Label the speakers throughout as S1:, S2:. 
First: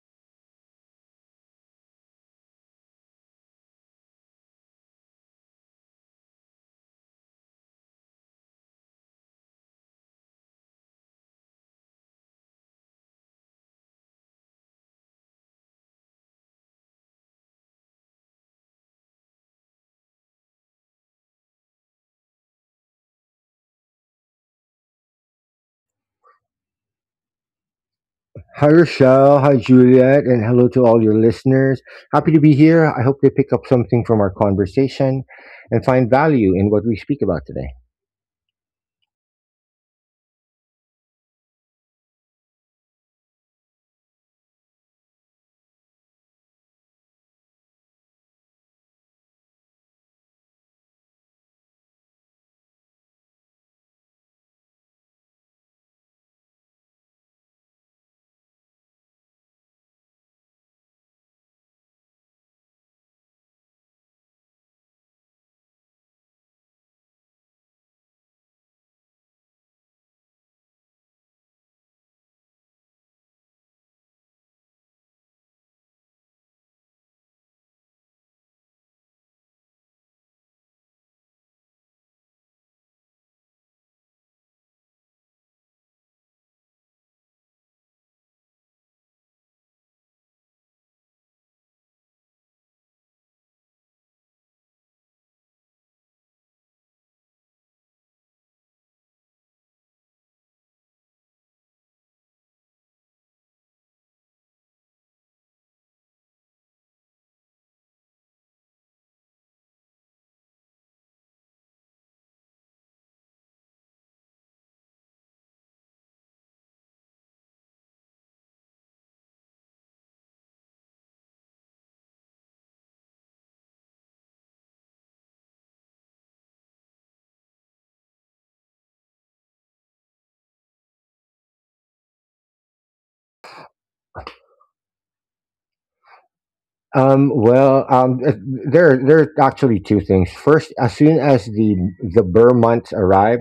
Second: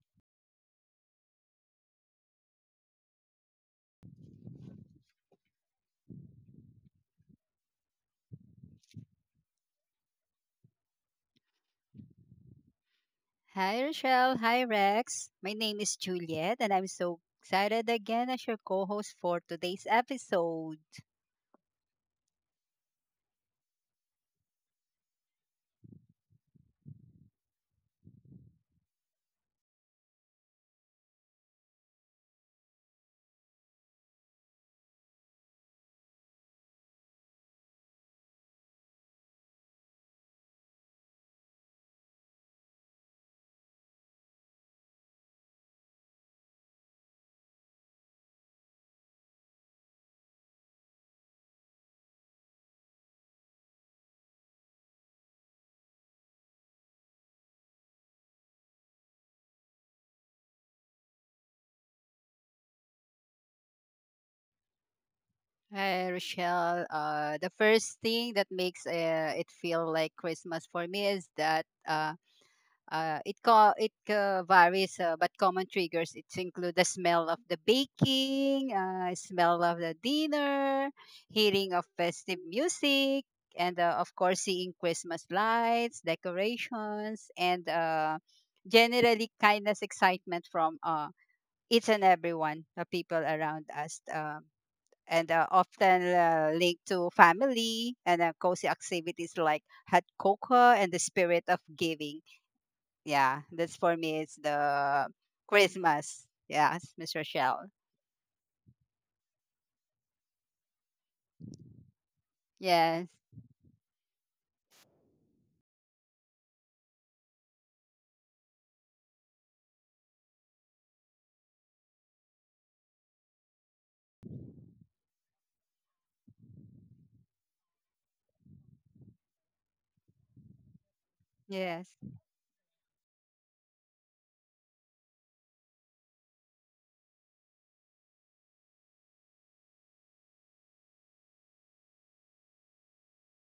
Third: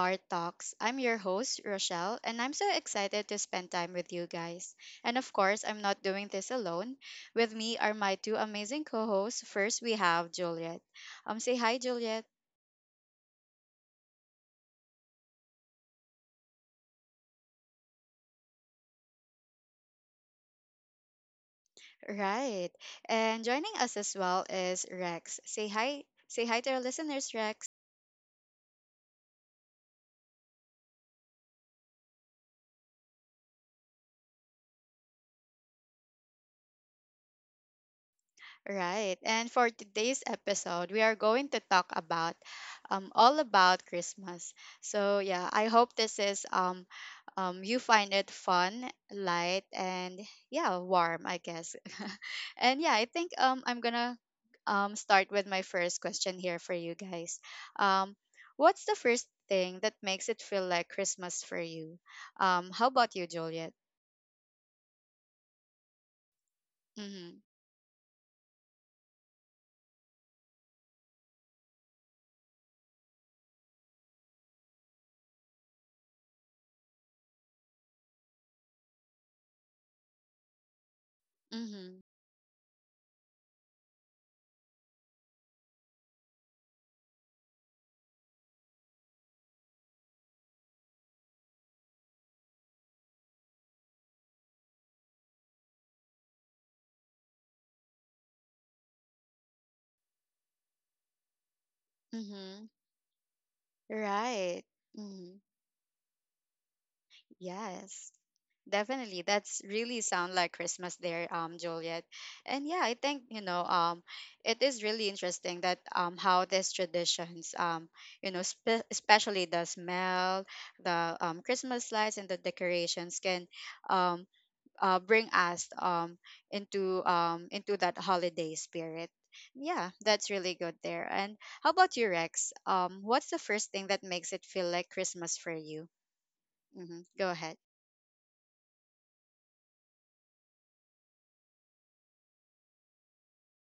S1: our talks. I'm your host, Rochelle, and I'm so excited to spend time with you guys. And of course, I'm not doing this alone. With me are my two amazing co-hosts. First, we have Juliet. Say hi, Juliet.
S2: Hi, Rochelle. Hi, Rex. My name is Juliet, and I'm so excited again as your co host for today's episode.
S1: Right. And joining us as well is Rex. Say hi. Say hi to our listeners, Rex.
S3: Hi, Rochelle. Hi, Juliet. And hello to all your listeners. Happy to be here. I hope they pick up something from our conversation and find value in what we speak about today.
S1: Right. And for today's episode, we are going to talk about all about Christmas. So yeah, I hope this is you find it fun, light, and yeah, warm, I guess. And yeah, I think I'm gonna start with my first question here for you guys. Um, what's the first thing that makes it feel like Christmas for you? How about you, Juliet?
S2: Hi, Rochelle.
S1: Mm-hmm.
S2: The first thing that makes it feel like Christmas for me is that it varies, but common triggers it include the smell of the baking, smell of the dinner, hearing of
S1: Mm-hmm.
S2: festive music, and of course seeing Christmas lights, decorations, and generally kindness, excitement from each and everyone, the people around us. And Often linked to family and cozy activities like hot cocoa and the spirit of giving.
S1: Mm-hmm.
S2: Yeah, that's for me. It's
S1: Right.
S2: the
S1: Mm-hmm.
S2: Christmas. Yes, Miss Rochelle.
S1: Yes. Definitely. That's really sound like Christmas there, Juliet. And yeah, I
S2: Yes,
S1: think, it is really interesting that how these traditions, especially the smell, the Christmas lights and the decorations can um bring us into that holiday spirit. Yeah, that's really good there. And how
S2: yes.
S1: about you, Rex? What's the first thing that makes it feel like Christmas for you? Mm-hmm. Go
S3: Um,
S1: ahead.
S3: well, um, uh, there are actually two things. First, as soon as the Burr months arrive,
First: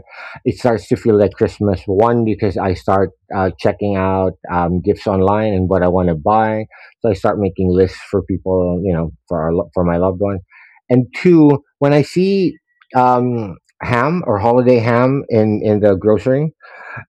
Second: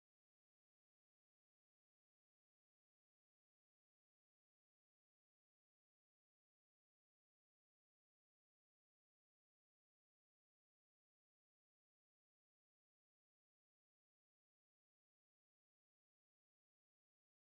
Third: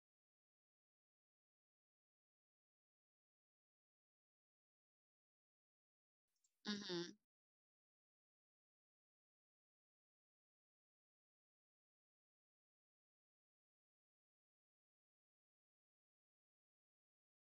S3: it starts to feel like Christmas. One, because I start checking out gifts online and what I want to buy,
S1: Mhm.
S3: so I start making lists for people, you know, for for my loved ones. And two, when I see ham or holiday ham in the grocery.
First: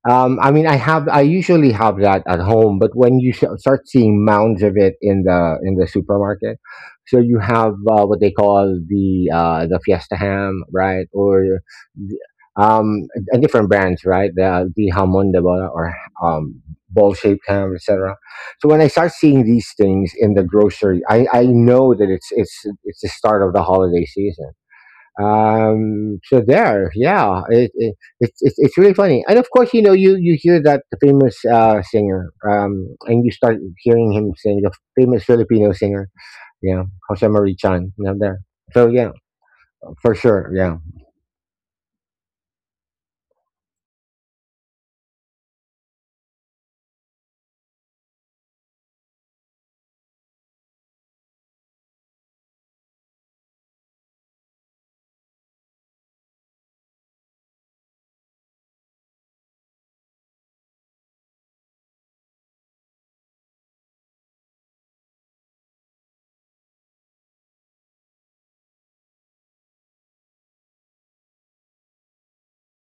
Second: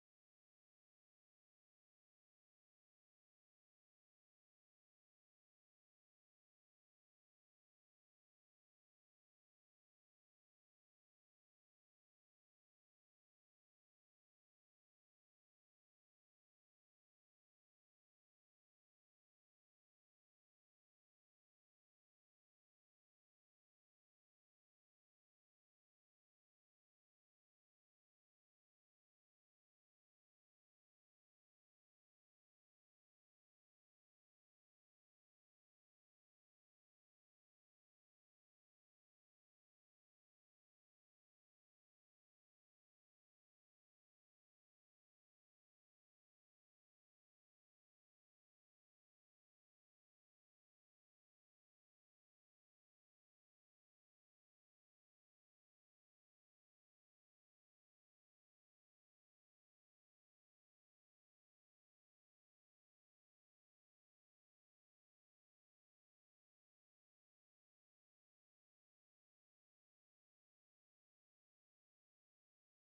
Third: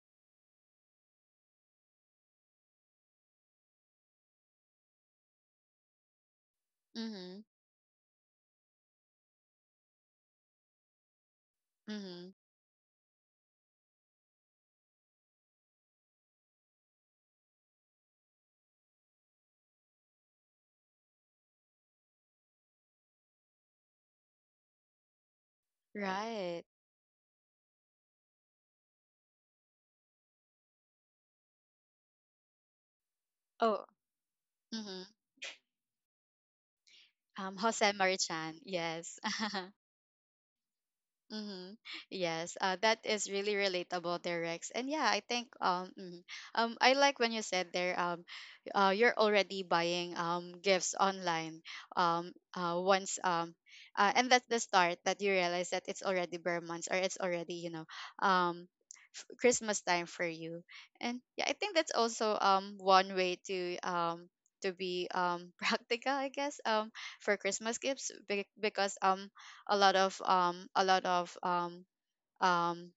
S3: I mean, I usually have that at home, but when you start seeing mounds of it in the supermarket, so you
S1: Mhm.
S3: have what they call the Fiesta ham, right, or the-
S1: Mhm.
S3: um, different brands, right, the jamon de bola or um, ball shaped ham, etc. So when I start seeing these things in the grocery, I know that it's the start of the holiday season. So
S1: Right.
S3: there, yeah, it, it's really funny. And of course, you know, you hear that the famous singer, and you start
S1: Oh.
S3: hearing him sing the
S1: Mhm.
S3: famous Filipino singer, yeah, Jose Marie
S1: Jose
S3: Chan, you know, there.
S1: Marichan.
S3: So
S1: Yes.
S3: yeah, for sure, yeah,
S1: Mm-hmm. Yes, that is really relatable there, Rex. And yeah, I think mhm. I like when you said there you're already buying gifts online once and that's the start that you realize that it's already bare months or it's already um Christmas time for you. And yeah, I think that's also one way to be practical, I guess, for Christmas gifts because a lot of um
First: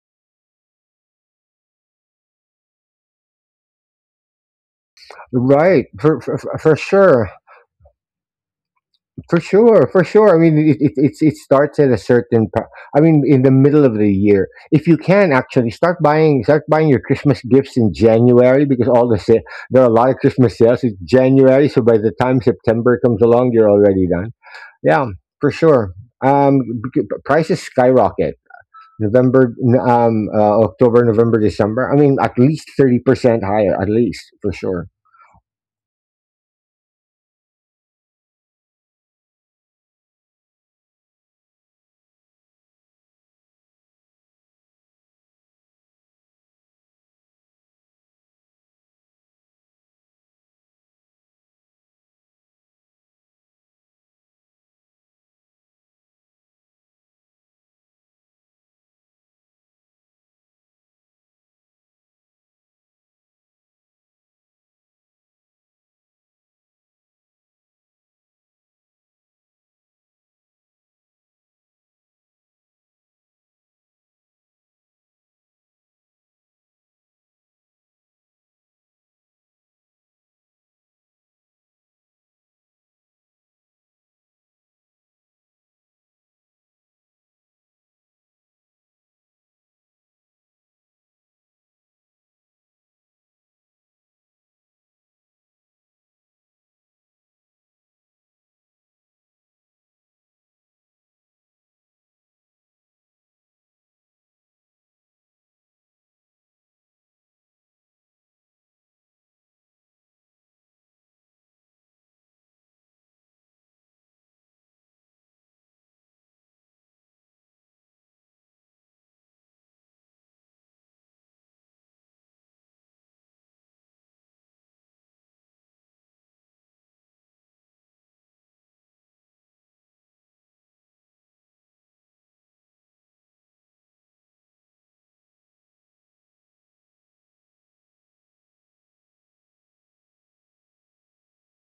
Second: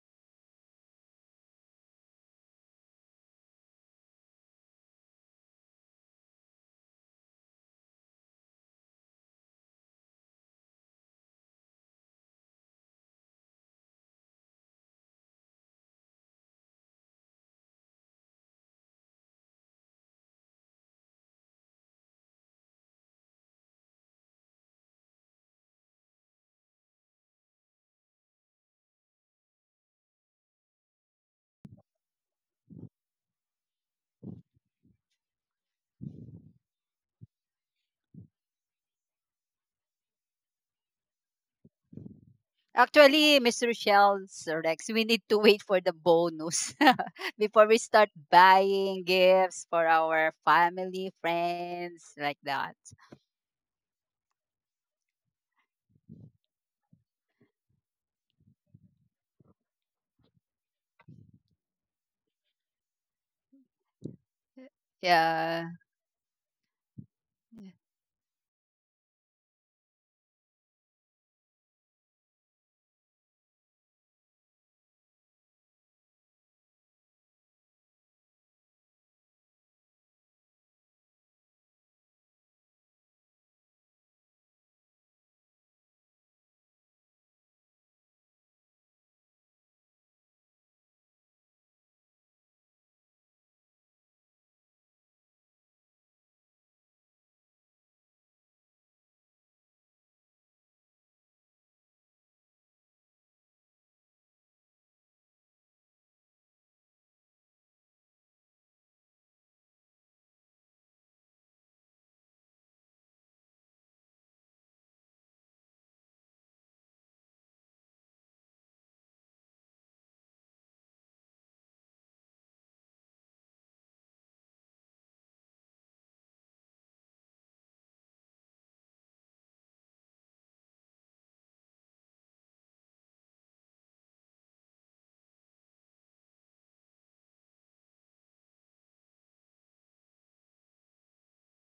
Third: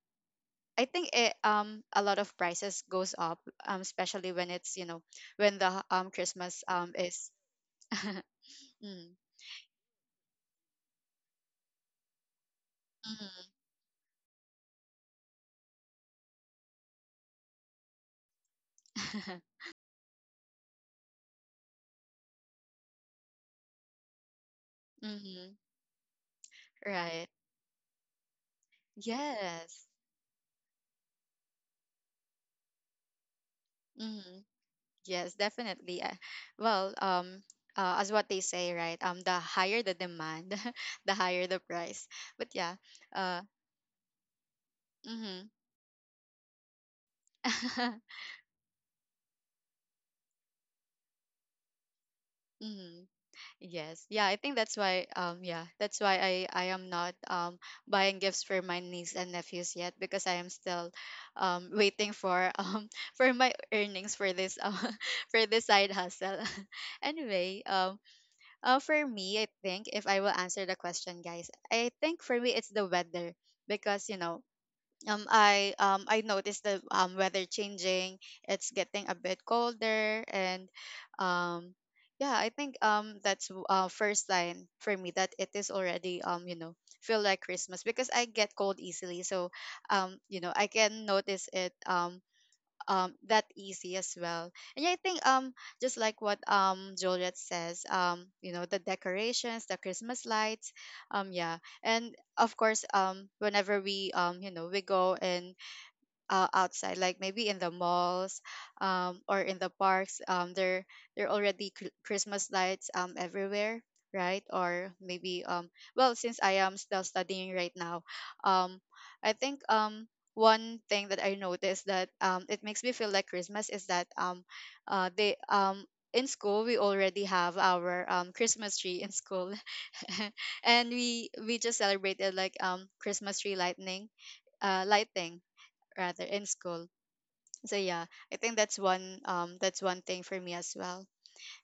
S1: I think it a lot of prices goes up, especially when it's you know when the
S3: right,
S1: Christmas
S3: for
S1: is
S3: sure.
S1: mm,
S3: For sure, for sure. I mean, it starts at a certain I mean, in the middle of the year. If you can, actually start buying your Christmas gifts in January, because
S1: mm-hmm.
S3: there are a lot of Christmas sales in January. So by the time September comes along, you're already done. Yeah, for
S1: mm-hmm.
S3: sure.
S1: Right.
S3: Prices skyrocket.
S1: Yes.
S3: October, November, December. I mean, at least 30% higher, at least
S1: mm-hmm.
S3: for sure.
S1: Yes, definitely. Well um as what they say, right? The higher the demand, the higher the price. But yeah.
S2: Actually,
S1: uh
S2: Miss Rochelle, Sir Rex, we need to
S1: mm-hmm.
S2: wait for the bonus before we start buying gifts for our family, friends, like that.
S1: Yes. Yeah, I think that's why, yeah, that's why I am not buying gifts for my niece and nephews yet, because I am still waiting for for my earnings for this for this
S2: Yeah.
S1: side hustle. Anyway, for me, I think if I will answer the question, guys, I think for me it's the weather, because I noticed the weather changing. It's getting a bit colder, and um yeah, I think first sign for me that it is already, feel like Christmas, because I get cold easily. So I can notice it that easy as well. And yeah, I think just like what Juliet says, the decorations, the Christmas lights, yeah. And of course, whenever we we go and outside, like maybe in the malls or in the parks, there are already Christmas lights everywhere, right? Or maybe, well, since I am still studying right now, um, I think one thing that I noticed that, it makes me feel like Christmas is that, they in school we already have our Christmas tree in school. And we just celebrated like Christmas tree lightning, lighting rather, in school. So yeah, I think that's one thing for me as well.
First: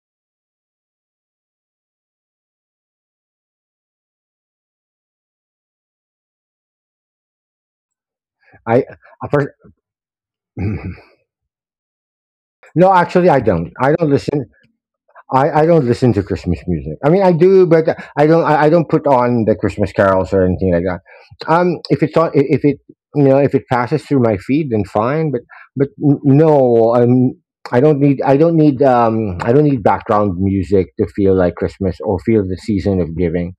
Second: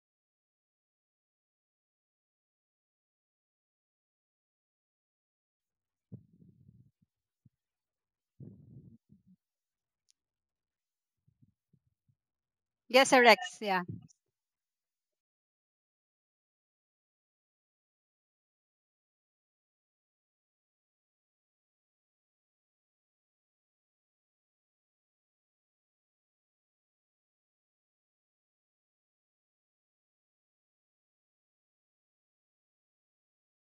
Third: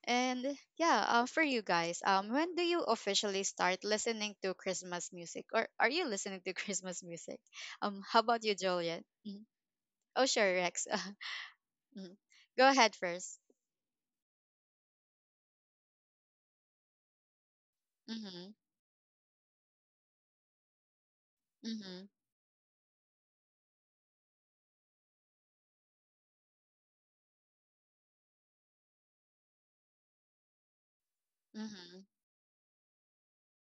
S1: And yeah, for you guys, when do you officially start listening to Christmas music, or are you listening to Christmas music? How about you,
S3: I
S1: Julian?
S3: uh,
S1: Mhm.
S3: first,
S1: Oh, sure, Rex. Mhm. Go
S3: no,
S1: ahead
S2: Yes, Sir
S3: actually,
S1: first.
S3: I
S2: Rex.
S3: don't.
S2: Yeah.
S3: I don't listen. I don't listen to Christmas music. I mean, I do, but I don't.
S1: Mm-hmm.
S3: I don't put on the Christmas carols or anything like that.
S1: Mm-hmm.
S3: If it's on, if it you know, if it passes through my feed, then fine. But no. I don't need. I don't need. I don't need background music to feel like
S1: Mm-hmm.
S3: Christmas or feel the season of giving.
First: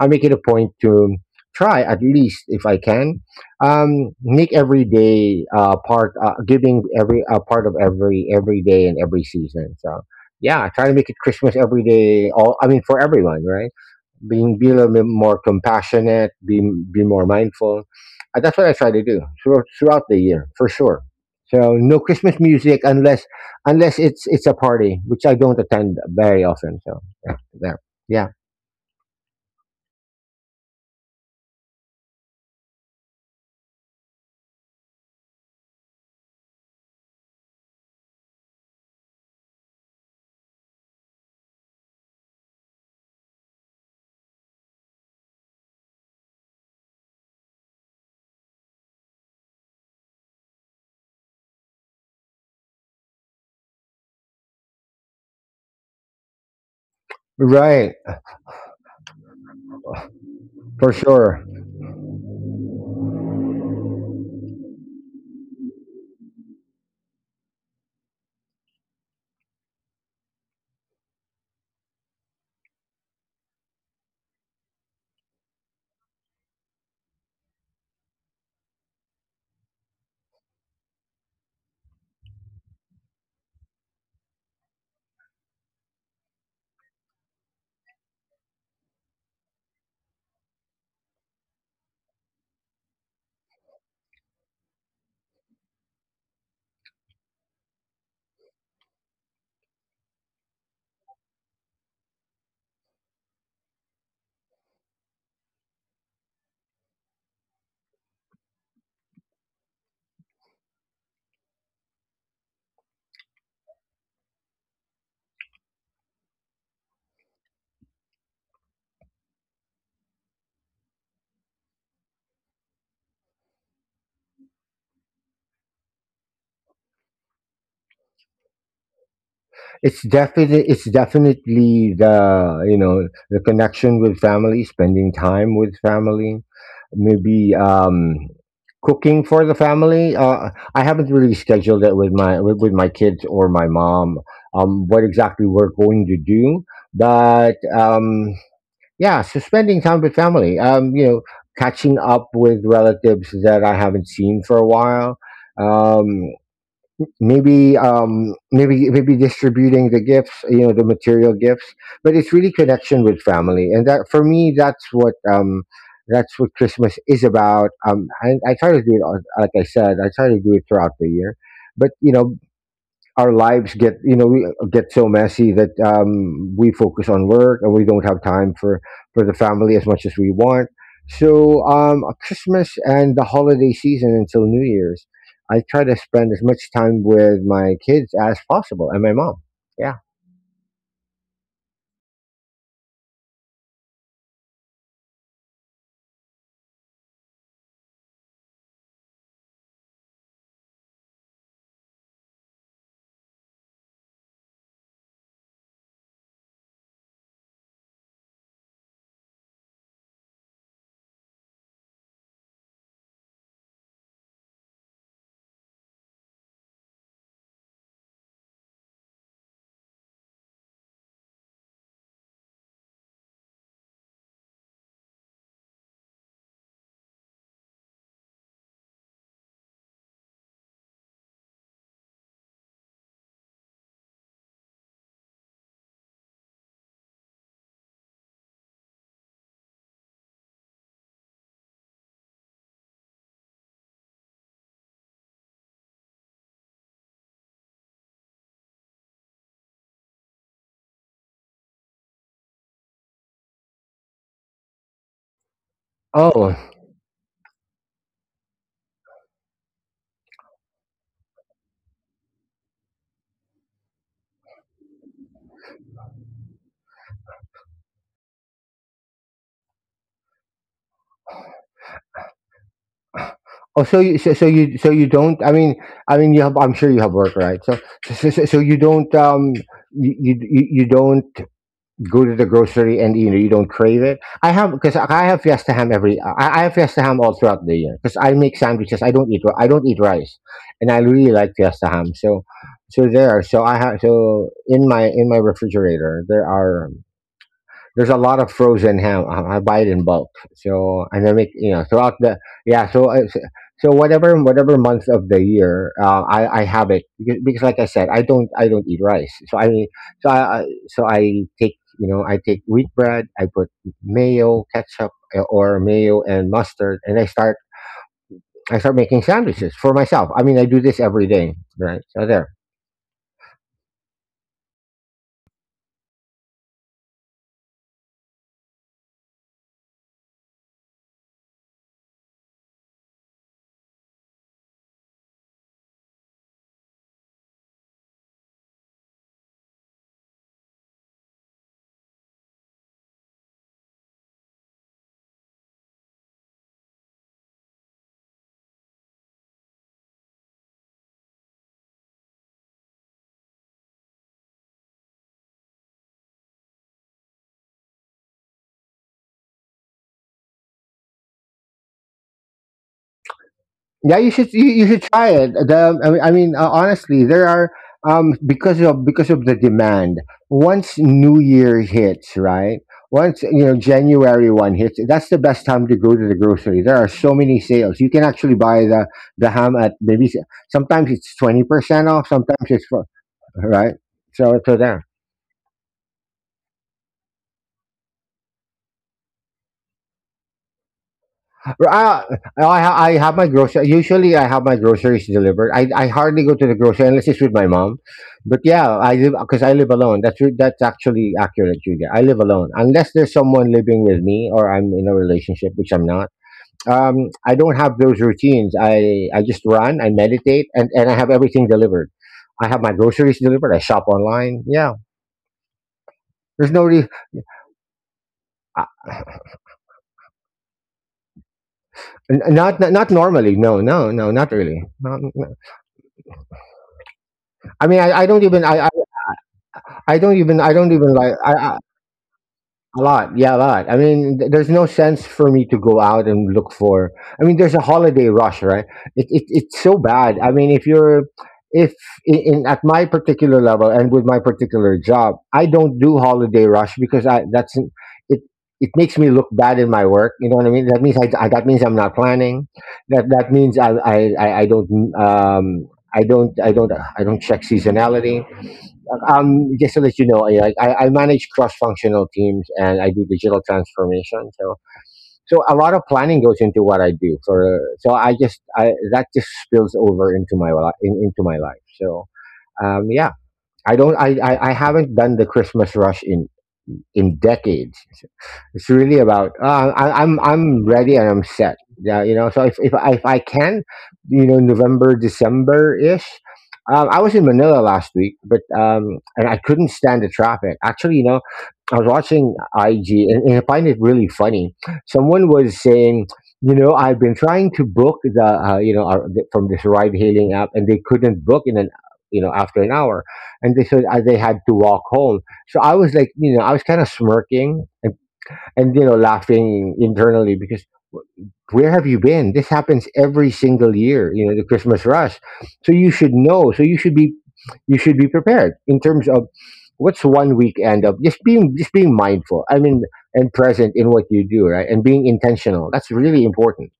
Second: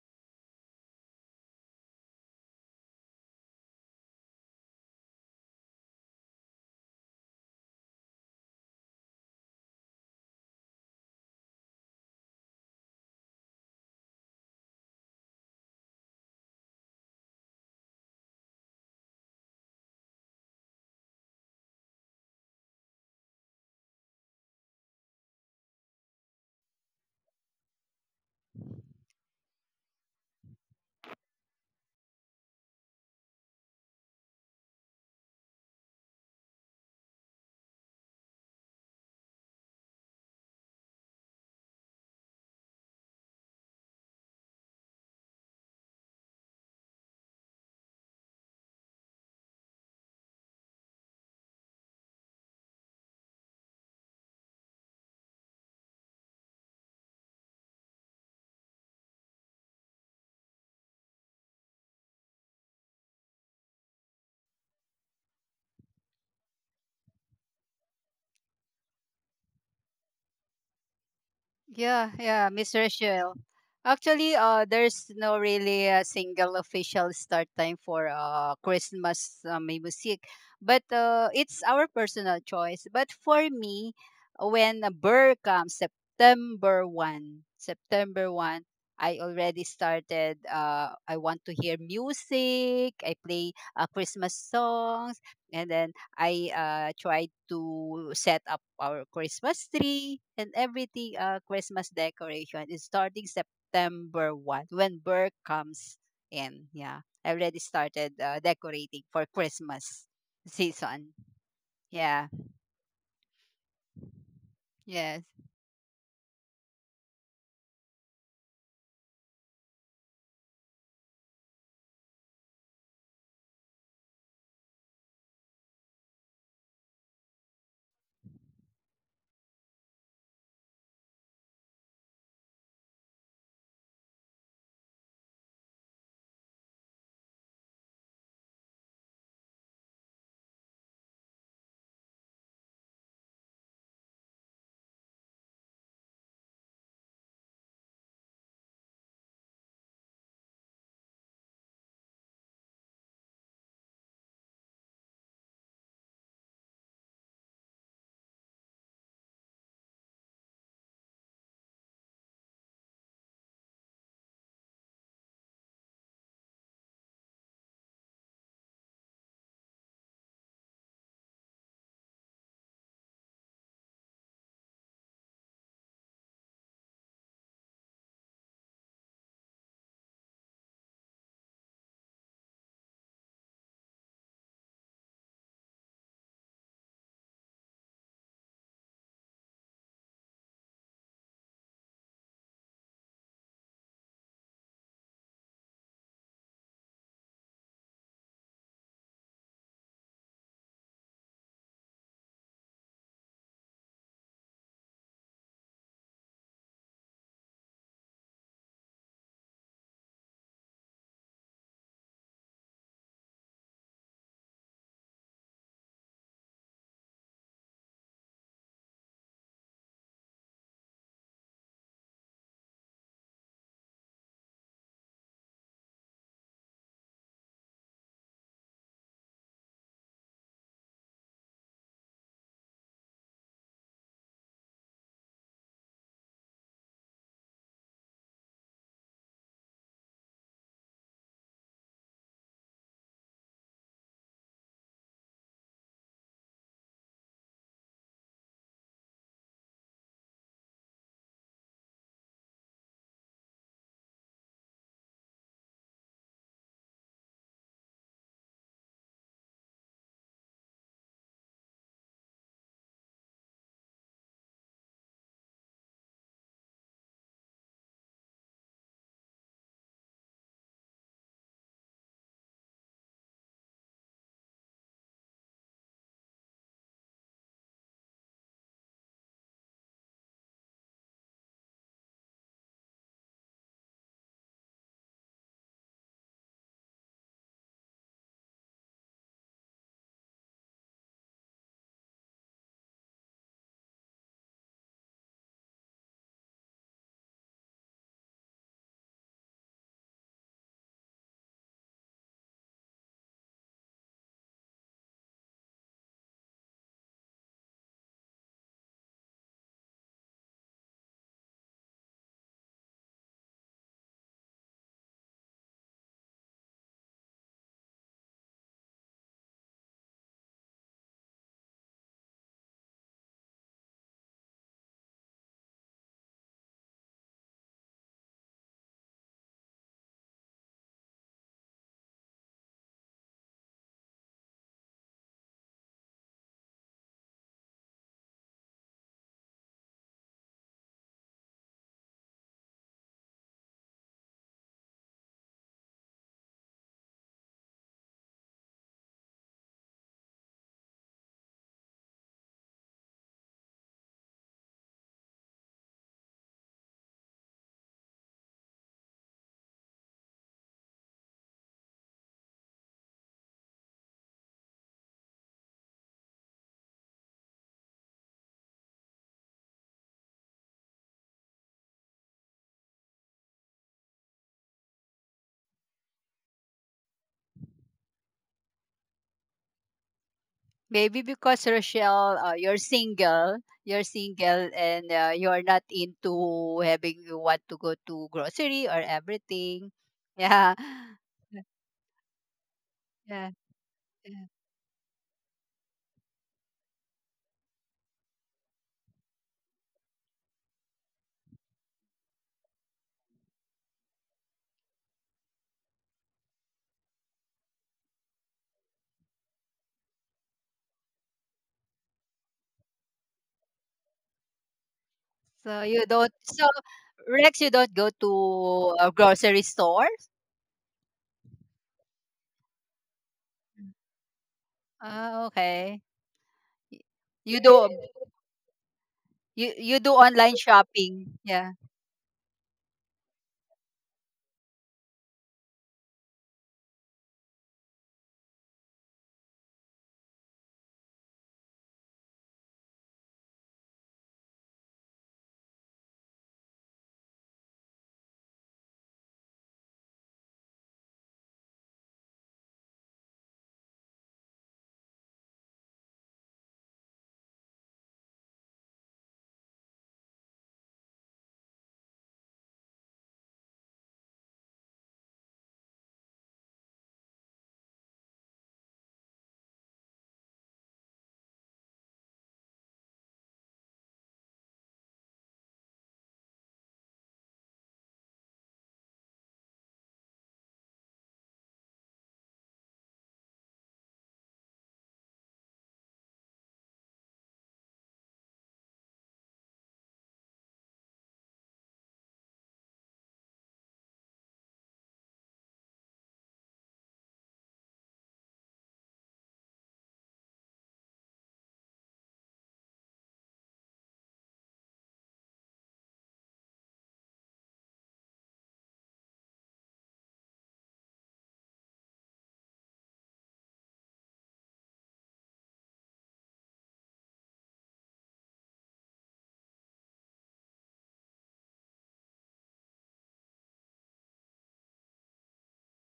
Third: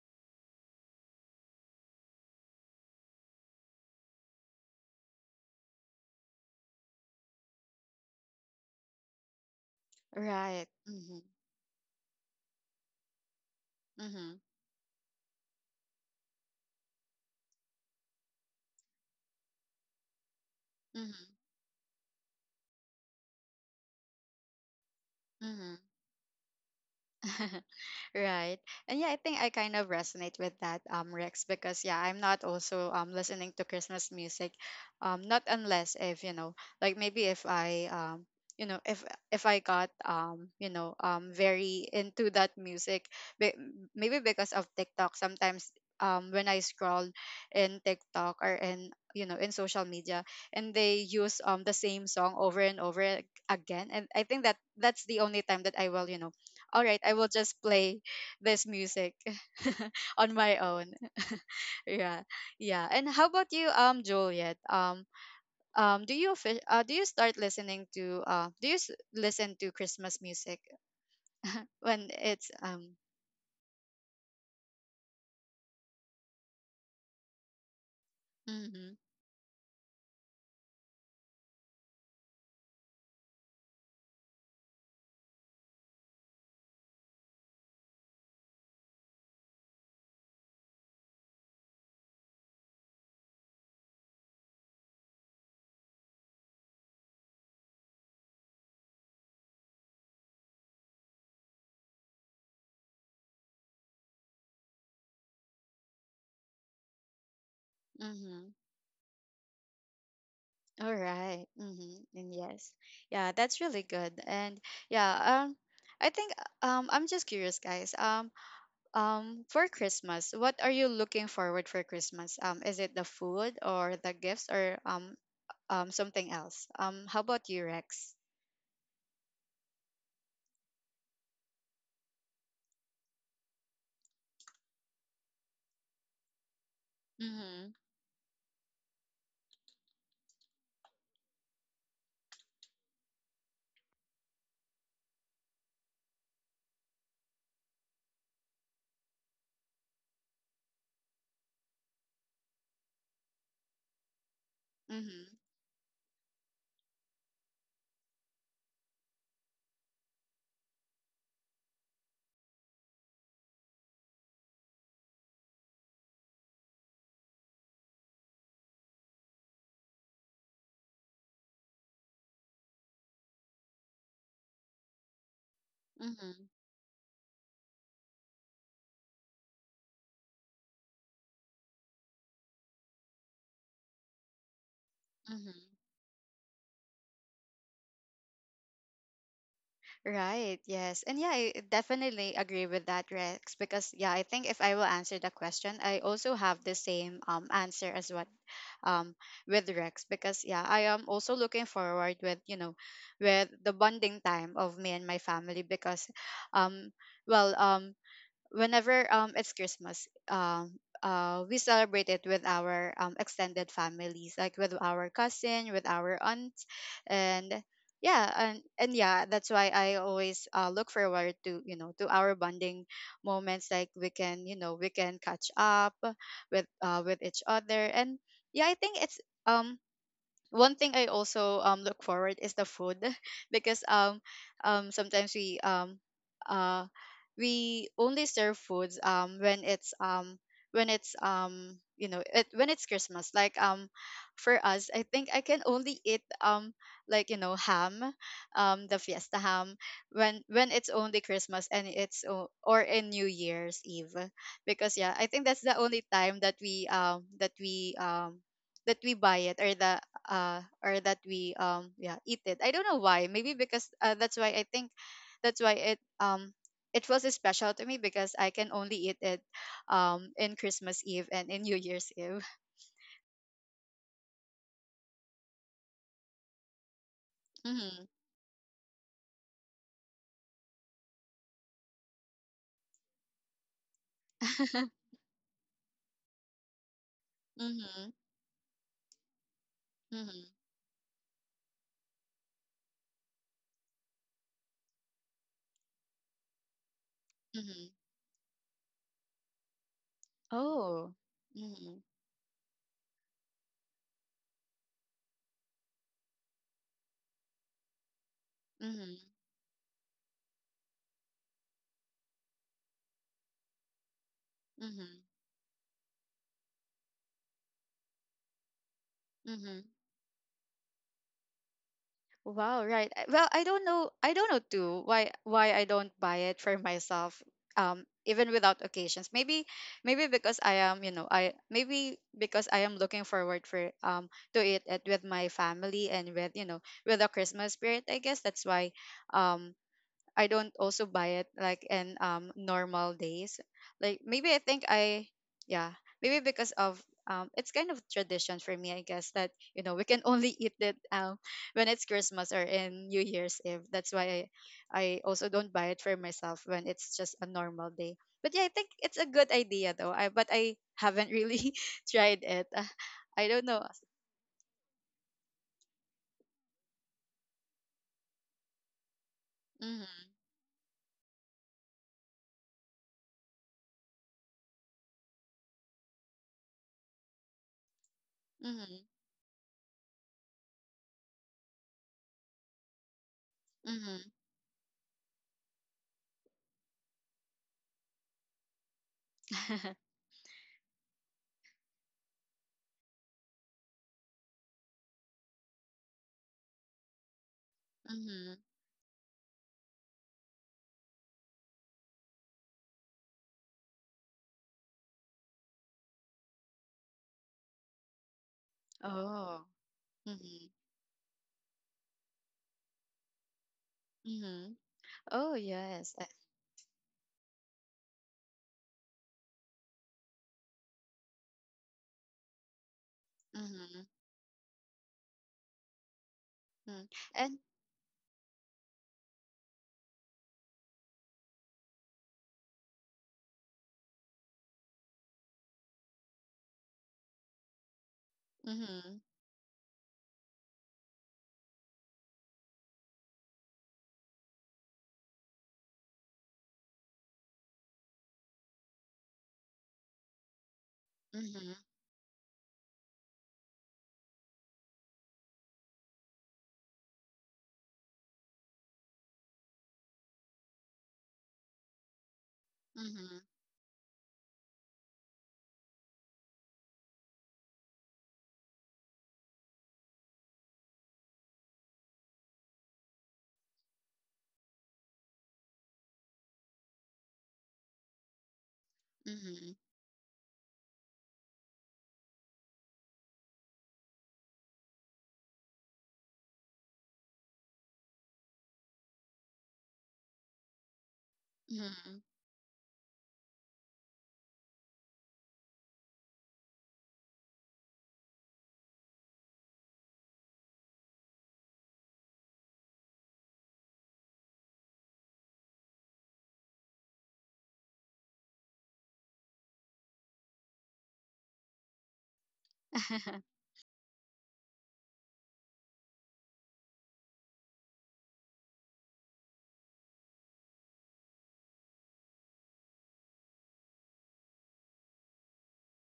S3: I make it a point to try, at least if I can, make every day part giving every part of every day and every season. So
S1: Right.
S3: yeah, try to make it
S1: Mm-hmm.
S3: Christmas every day. All I mean, for everyone, right?
S1: Mm-hmm.
S3: Being Be a little bit more compassionate, be more mindful. That's what I try to do throughout the year, for sure. So no Christmas music unless it's a party, which I don't attend very
S1: Mm-hmm.
S3: often. So yeah, there. Yeah,
S1: Hmm. Right. And yeah, I think I kind of resonate with that, Rex, because yeah, I'm not also listening to Christmas music. Not unless if, you know, like maybe if I you know if I got, very into that music, be- maybe because of TikTok sometimes, when I scroll in TikTok, or in, in social media, and they use the same song over and over, again, and I think that that's the only time that I will, you know, all right,
S3: right,
S1: I will just play this music
S3: for
S1: on
S3: sure.
S1: my own. Yeah, yeah. And how about you, Juliet? Do you start listening to, listen to Christmas music when
S2: Yeah, yeah,
S1: it's
S2: Miss
S1: um.
S2: Rochelle. Actually, there's no really a single official start time for
S1: Mm-hmm,
S2: Christmas may music, but it's our personal choice. But for me, when a bird comes September one, I already started. I want to hear music. I play Christmas songs, and then I tried to set up our Christmas tree and everything, Christmas decoration is starting September 1st when Burke comes in. Yeah, I already started
S1: mm-hmm.
S2: decorating for Christmas
S1: All
S2: season.
S1: right. Mm-hmm.
S2: Yeah,
S1: And yes. Yeah, that's really good. And yeah,
S2: yes.
S1: um I think, I'm just curious, guys. For Christmas, what are you looking forward for Christmas? Is it the food, or the gifts, or something else? How about you, Rex?
S3: It's definitely, the, you know, the connection with family, spending time with family, maybe
S1: Mhm.
S3: cooking for the family. I haven't really scheduled it with with my kids or my mom. What exactly we're going to do, but yeah, so spending time with family. You know, catching up with relatives that I haven't seen for a while. Um,
S1: Mhm.
S3: maybe distributing the gifts, you know, the material gifts. But it's really connection with family, and that for me, that's what Christmas is about. And I try to do it. Like I said, I try to do it throughout the year. But you know, our lives get, you know, we get so messy that, we focus on
S1: Mhm.
S3: work and we don't have time for the family as much as we want. So Christmas and the holiday season until New Year's, I try to spend as
S1: Mhm.
S3: much time with my kids as possible, and my mom. Yeah.
S1: Right. Yes. And yeah, I definitely agree with that, Rex, because yeah, I think if I will answer the question, I also have the same answer as what um with Rex, because yeah, I am also looking forward with, you know, with the bonding time of me and my family, because um well, whenever it's Christmas, we celebrate it with our extended families, like with our cousin, with our aunt, and yeah, and yeah, that's why I always look forward to, you know, to our bonding moments, like we can, you know, we can catch up with each other. And yeah, I think it's um one thing I also look forward is the food, because sometimes we, uh we only serve foods when it's when it's Christmas. Like, for us, I think I can only eat, like, you know, ham, the fiesta ham, when it's only Christmas, and it's or in New Year's Eve, because yeah, I think
S3: Oh.
S1: that's the only time that we buy it, or the or that we, yeah, eat it. I don't know why, maybe because, that's why I think that's why it was special to me, because I can only eat it in Christmas Eve and in New Year's Eve.
S3: Oh, so you, so you don't. I mean, you have. I'm sure you have work, right? So so you
S1: Mm-hmm.
S3: don't. You don't go to the grocery and, you know, you don't crave it. I have, because I have Fiesta ham every. I have Fiesta ham all throughout the year because I make sandwiches.
S1: Mm-hmm.
S3: I don't eat. I don't eat rice, and I really
S1: Mm-hmm.
S3: like Fiesta ham. So, so there. So I have. So in my refrigerator there are there's a lot of
S1: Mm-hmm.
S3: frozen ham. I buy it in bulk, so and I make, you know,
S1: Oh.
S3: throughout the, yeah.
S1: Mm-hmm.
S3: So whatever, whatever month of the year, I have it, because, like I said, I don't eat rice. So
S1: Mm-hmm.
S3: so I take, you know, I take wheat bread. I put mayo, ketchup, or
S1: Mm-hmm.
S3: mayo and mustard, and I start, making sandwiches for myself. I mean, I do
S1: Mm-hmm.
S3: this every day, right? So there.
S1: Wow, right. Well, I don't know. I don't know too why I don't buy it for myself, even without occasions. Maybe, maybe because I am, you know, I, maybe because I am looking forward for to eat it with my family, and with, you know, with the Christmas spirit. I guess that's why um I don't also buy it, like, in normal days. Like, maybe I think I, yeah, maybe because of, it's kind of tradition for me, I guess, that, you know, we can only eat it when it's Christmas or in New Year's Eve. That's why I also don't buy it for myself when it's just a normal day. But yeah, I think it's a good idea, though. I But I haven't really tried it.
S3: Yeah, you
S1: I
S3: should,
S1: don't know.
S3: you should try it. The I mean, I mean, honestly, there are because of, because of the demand. Once
S1: Mhm.
S3: New Year hits, right? Once, you know, January one hits, that's the best time to go to the grocery. There are so many sales. You can actually buy the ham
S1: Mhm.
S3: at maybe, sometimes it's twenty
S2: Maybe
S3: percent off,
S2: because
S3: sometimes it's
S2: Rochelle,
S3: right. So so
S2: you're
S3: there.
S1: Mhm.
S2: single and you're not into having you want to go to grocery or everything. Yeah.
S3: I, I have my grocery. Usually, I have my groceries
S2: Yeah.
S3: delivered. I hardly go to the grocery unless it's with my mom. But yeah, I live,
S1: Mhm.
S3: because I live alone. That's, that's actually accurate, Julia. I live alone unless there's someone living with me or I'm in a relationship, which I'm not. I don't have those routines. I just run. I
S1: Oh.
S3: meditate, and I have
S1: Mhm.
S3: everything delivered. I have my groceries delivered. I shop online. Yeah,
S1: Mhm. Oh,
S2: So
S3: there's no
S2: you
S1: yes.
S3: re-
S2: don't so Rex, you don't
S3: uh,
S2: go to a grocery store?
S3: n- not, not not normally. No, no, no, not really.
S1: Mhm,
S3: Not,
S2: Oh, okay.
S3: I
S1: mm.
S3: mean, I don't
S1: And
S2: You
S3: even.
S2: do you
S3: I
S2: you
S3: don't
S2: do
S3: even like
S2: online
S3: I
S2: shopping. Yeah.
S3: a lot. Yeah, a lot. I mean, there's no sense for me to go out and look for. I mean, there's a holiday rush, right? It it's so
S1: mhm,
S3: bad. I mean, if you're if in, in at my particular level and with my particular job, I don't do holiday rush because I that's it. It makes me look bad in my work. You know what I mean? That means, I, that means
S1: mhm,
S3: I'm not planning. That means I don't um, I don't I don't I don't check seasonality. Just to let you know, I manage cross-functional teams and I do
S1: mhm,
S3: digital transformation. So, so a lot of planning goes into what I do. For so I just I That just spills over into my into my life. So, yeah, I don't, I, I haven't done the Christmas rush in decades. It's really about, I'm
S1: mhm,
S3: I'm ready and I'm set. Yeah, you know. So if if I can, you know, November December ish. I was in Manila last week, but and I couldn't stand the traffic. Actually, you know, I was watching
S1: mhm,
S3: IG, and I find it really funny. Someone was saying, you know, I've been trying to book the, you know, our, the, from this ride-hailing app, and they couldn't book in an, you know, after an hour, and they said they had to walk home. So I was like, you know, I was kind of smirking, and, you know, laughing internally because, where have you been? This happens every single year, you know, the Christmas rush. So you should know. So you should be, prepared in terms of what's one weekend of just being, mindful. I mean, and present in what you do, right? And being intentional. That's really important.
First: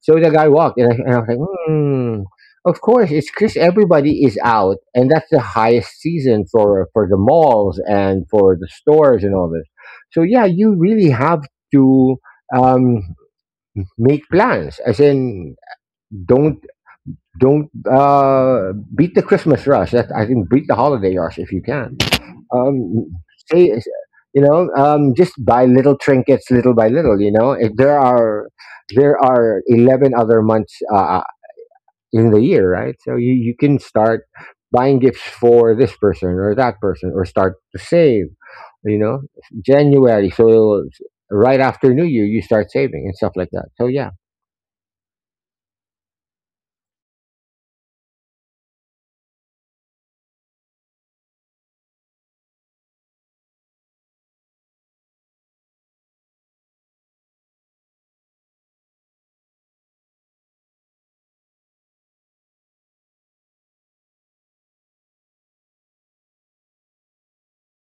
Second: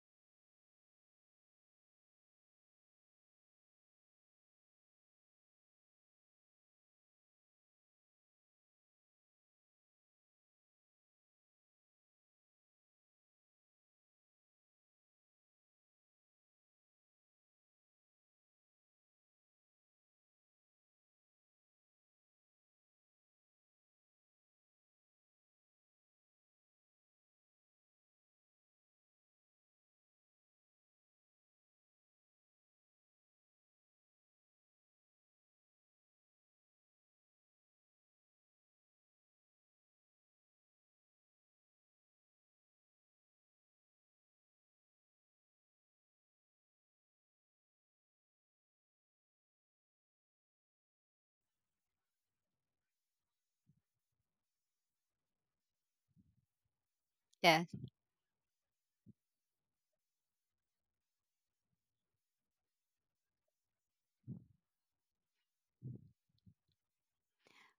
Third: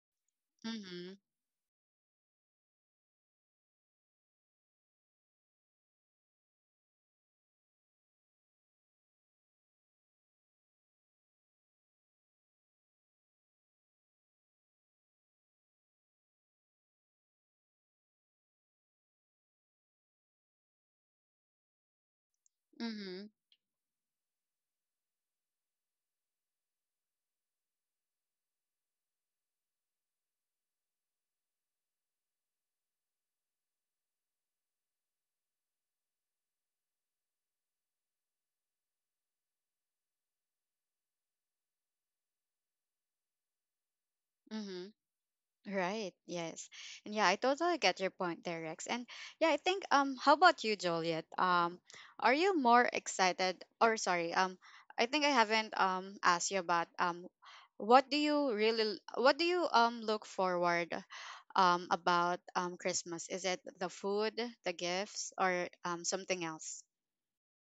S3: So the guy walked and
S1: mhm,
S3: I was like, hmm, of course it's Chris, everybody is out and that's the highest season for the malls and for the stores and all this. So yeah, you really have to, um, make plans. As in, don't don't, beat the Christmas rush. That I think, beat the holiday rush if you can, um,
S1: mhm,
S3: say, you know, um, just buy little trinkets little by little. You know, if there are, 11 other months in the year, right? So you can start buying gifts for this person or that person, or start to save, you know, January, so right after New Year you start saving and stuff like that. So yeah.
S1: mhm. Right. Yes. And yeah, I totally get your point there, Rex. And yeah, I think, how about you, Joliet? Are you more excited, or sorry, I think I haven't asked you about
S2: Yeah.
S1: what do you look forward about Christmas? Is it the food, the gifts, or something else?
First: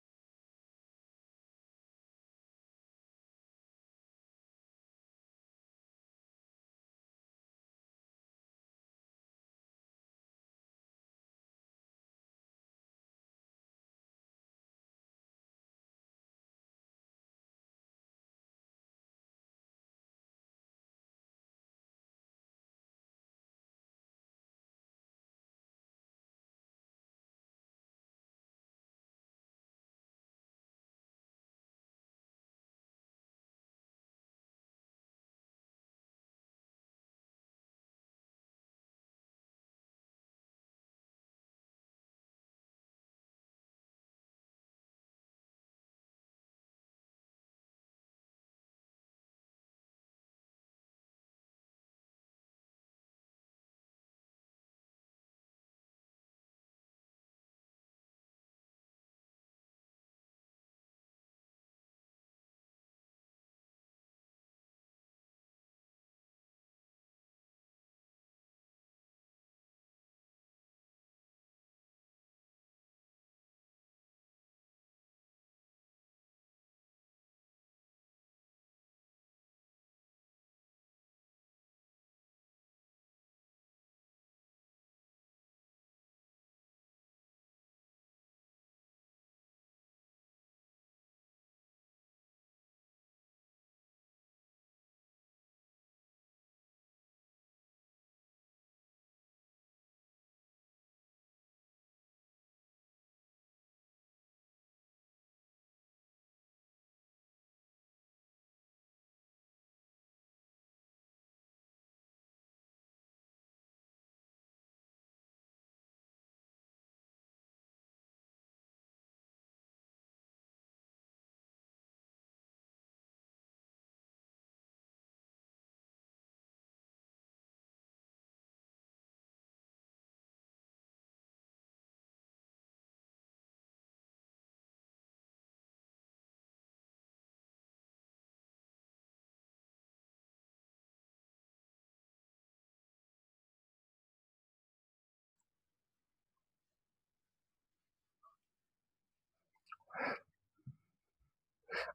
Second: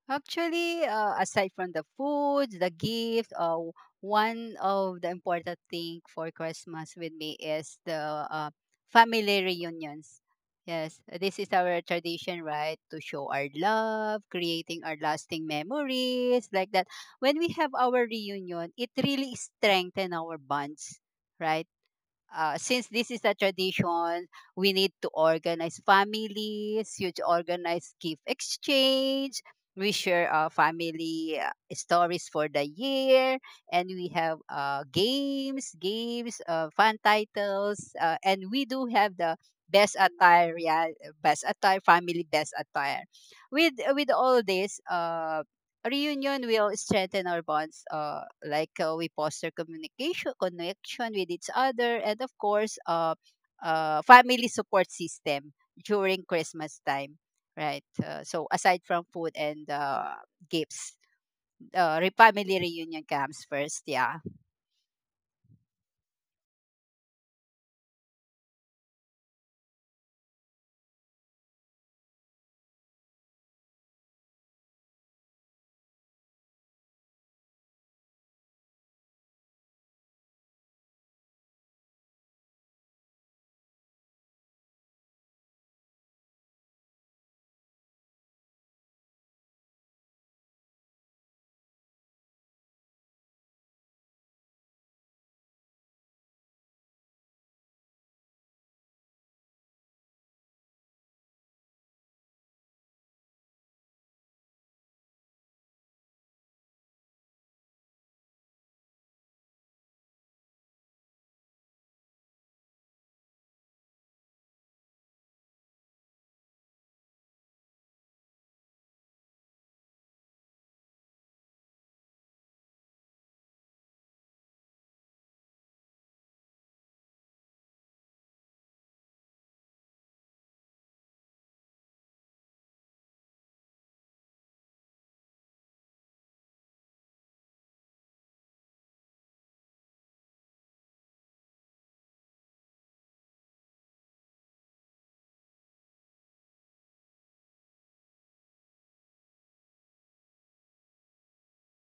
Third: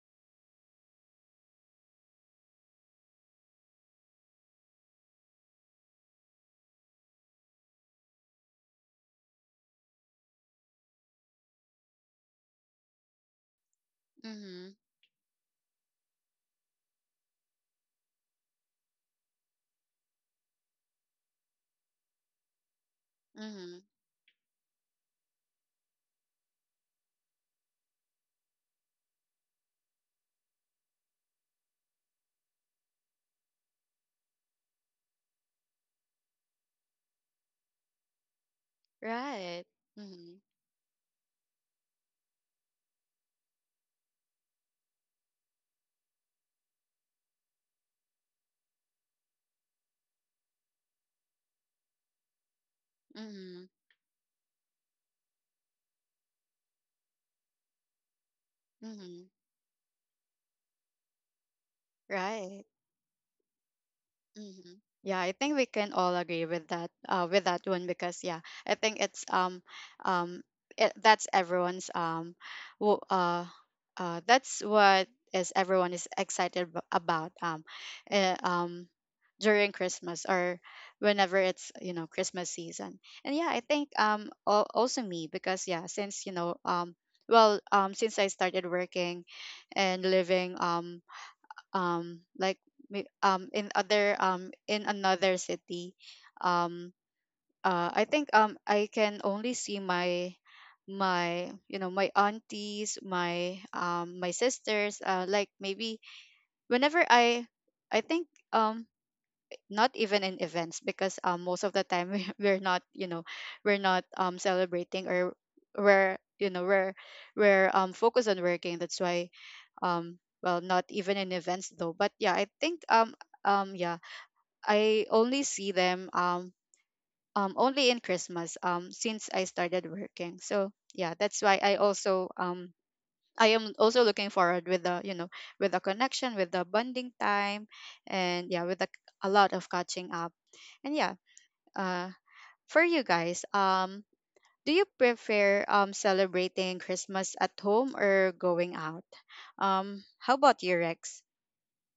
S2: Actually, aside from the food, the gift, one of the important thing for Christmas with me is the family reunions. Yes, this is our tradition, right? To show our love,
S1: Mhm.
S2: creating our lasting memories, like that. When we have our reunion, it really strengthens our bonds, right? Since this is a
S1: Mhm.
S2: tradition, we need to organize families, you to organize gift exchange. We share our family stories for the year, and we have fun titles, and we do have the
S1: Right.
S2: best
S1: Mhm.
S2: attire, yeah, best attire, family best attire. With all this, reunion will strengthen our bonds like we foster communication connection with each other and of course
S1: Mhm.
S2: family support system during Christmas time, right. So aside from
S1: Mhm.
S2: food and gifts, family
S1: Right.
S2: reunion comes first. Yeah.
S1: Mhm. Yeah, I think we can all agree with that, with that one, because yeah, I think it's um that's everyone's, w- uh that's what is everyone is excited about, uh, um during Christmas, or whenever it's, you know, Christmas season. And yeah, I think also me because yeah, since since I started working and living like in other in another city. um I think I can only see my, my aunties, my my sisters, like maybe whenever I think um not even in events because most of the time we, we're not, we're not celebrating, or we're we're focused on working. That's why, well, not even in events though, but yeah, I think yeah, I only see them only in Christmas since I started working. So yeah, that's why I also I am also looking forward with the, with the connection, with the bonding time, and yeah, with the, a lot of catching up, and yeah, uh for you guys, do you prefer celebrating Christmas at home or going out? How about you, Rex?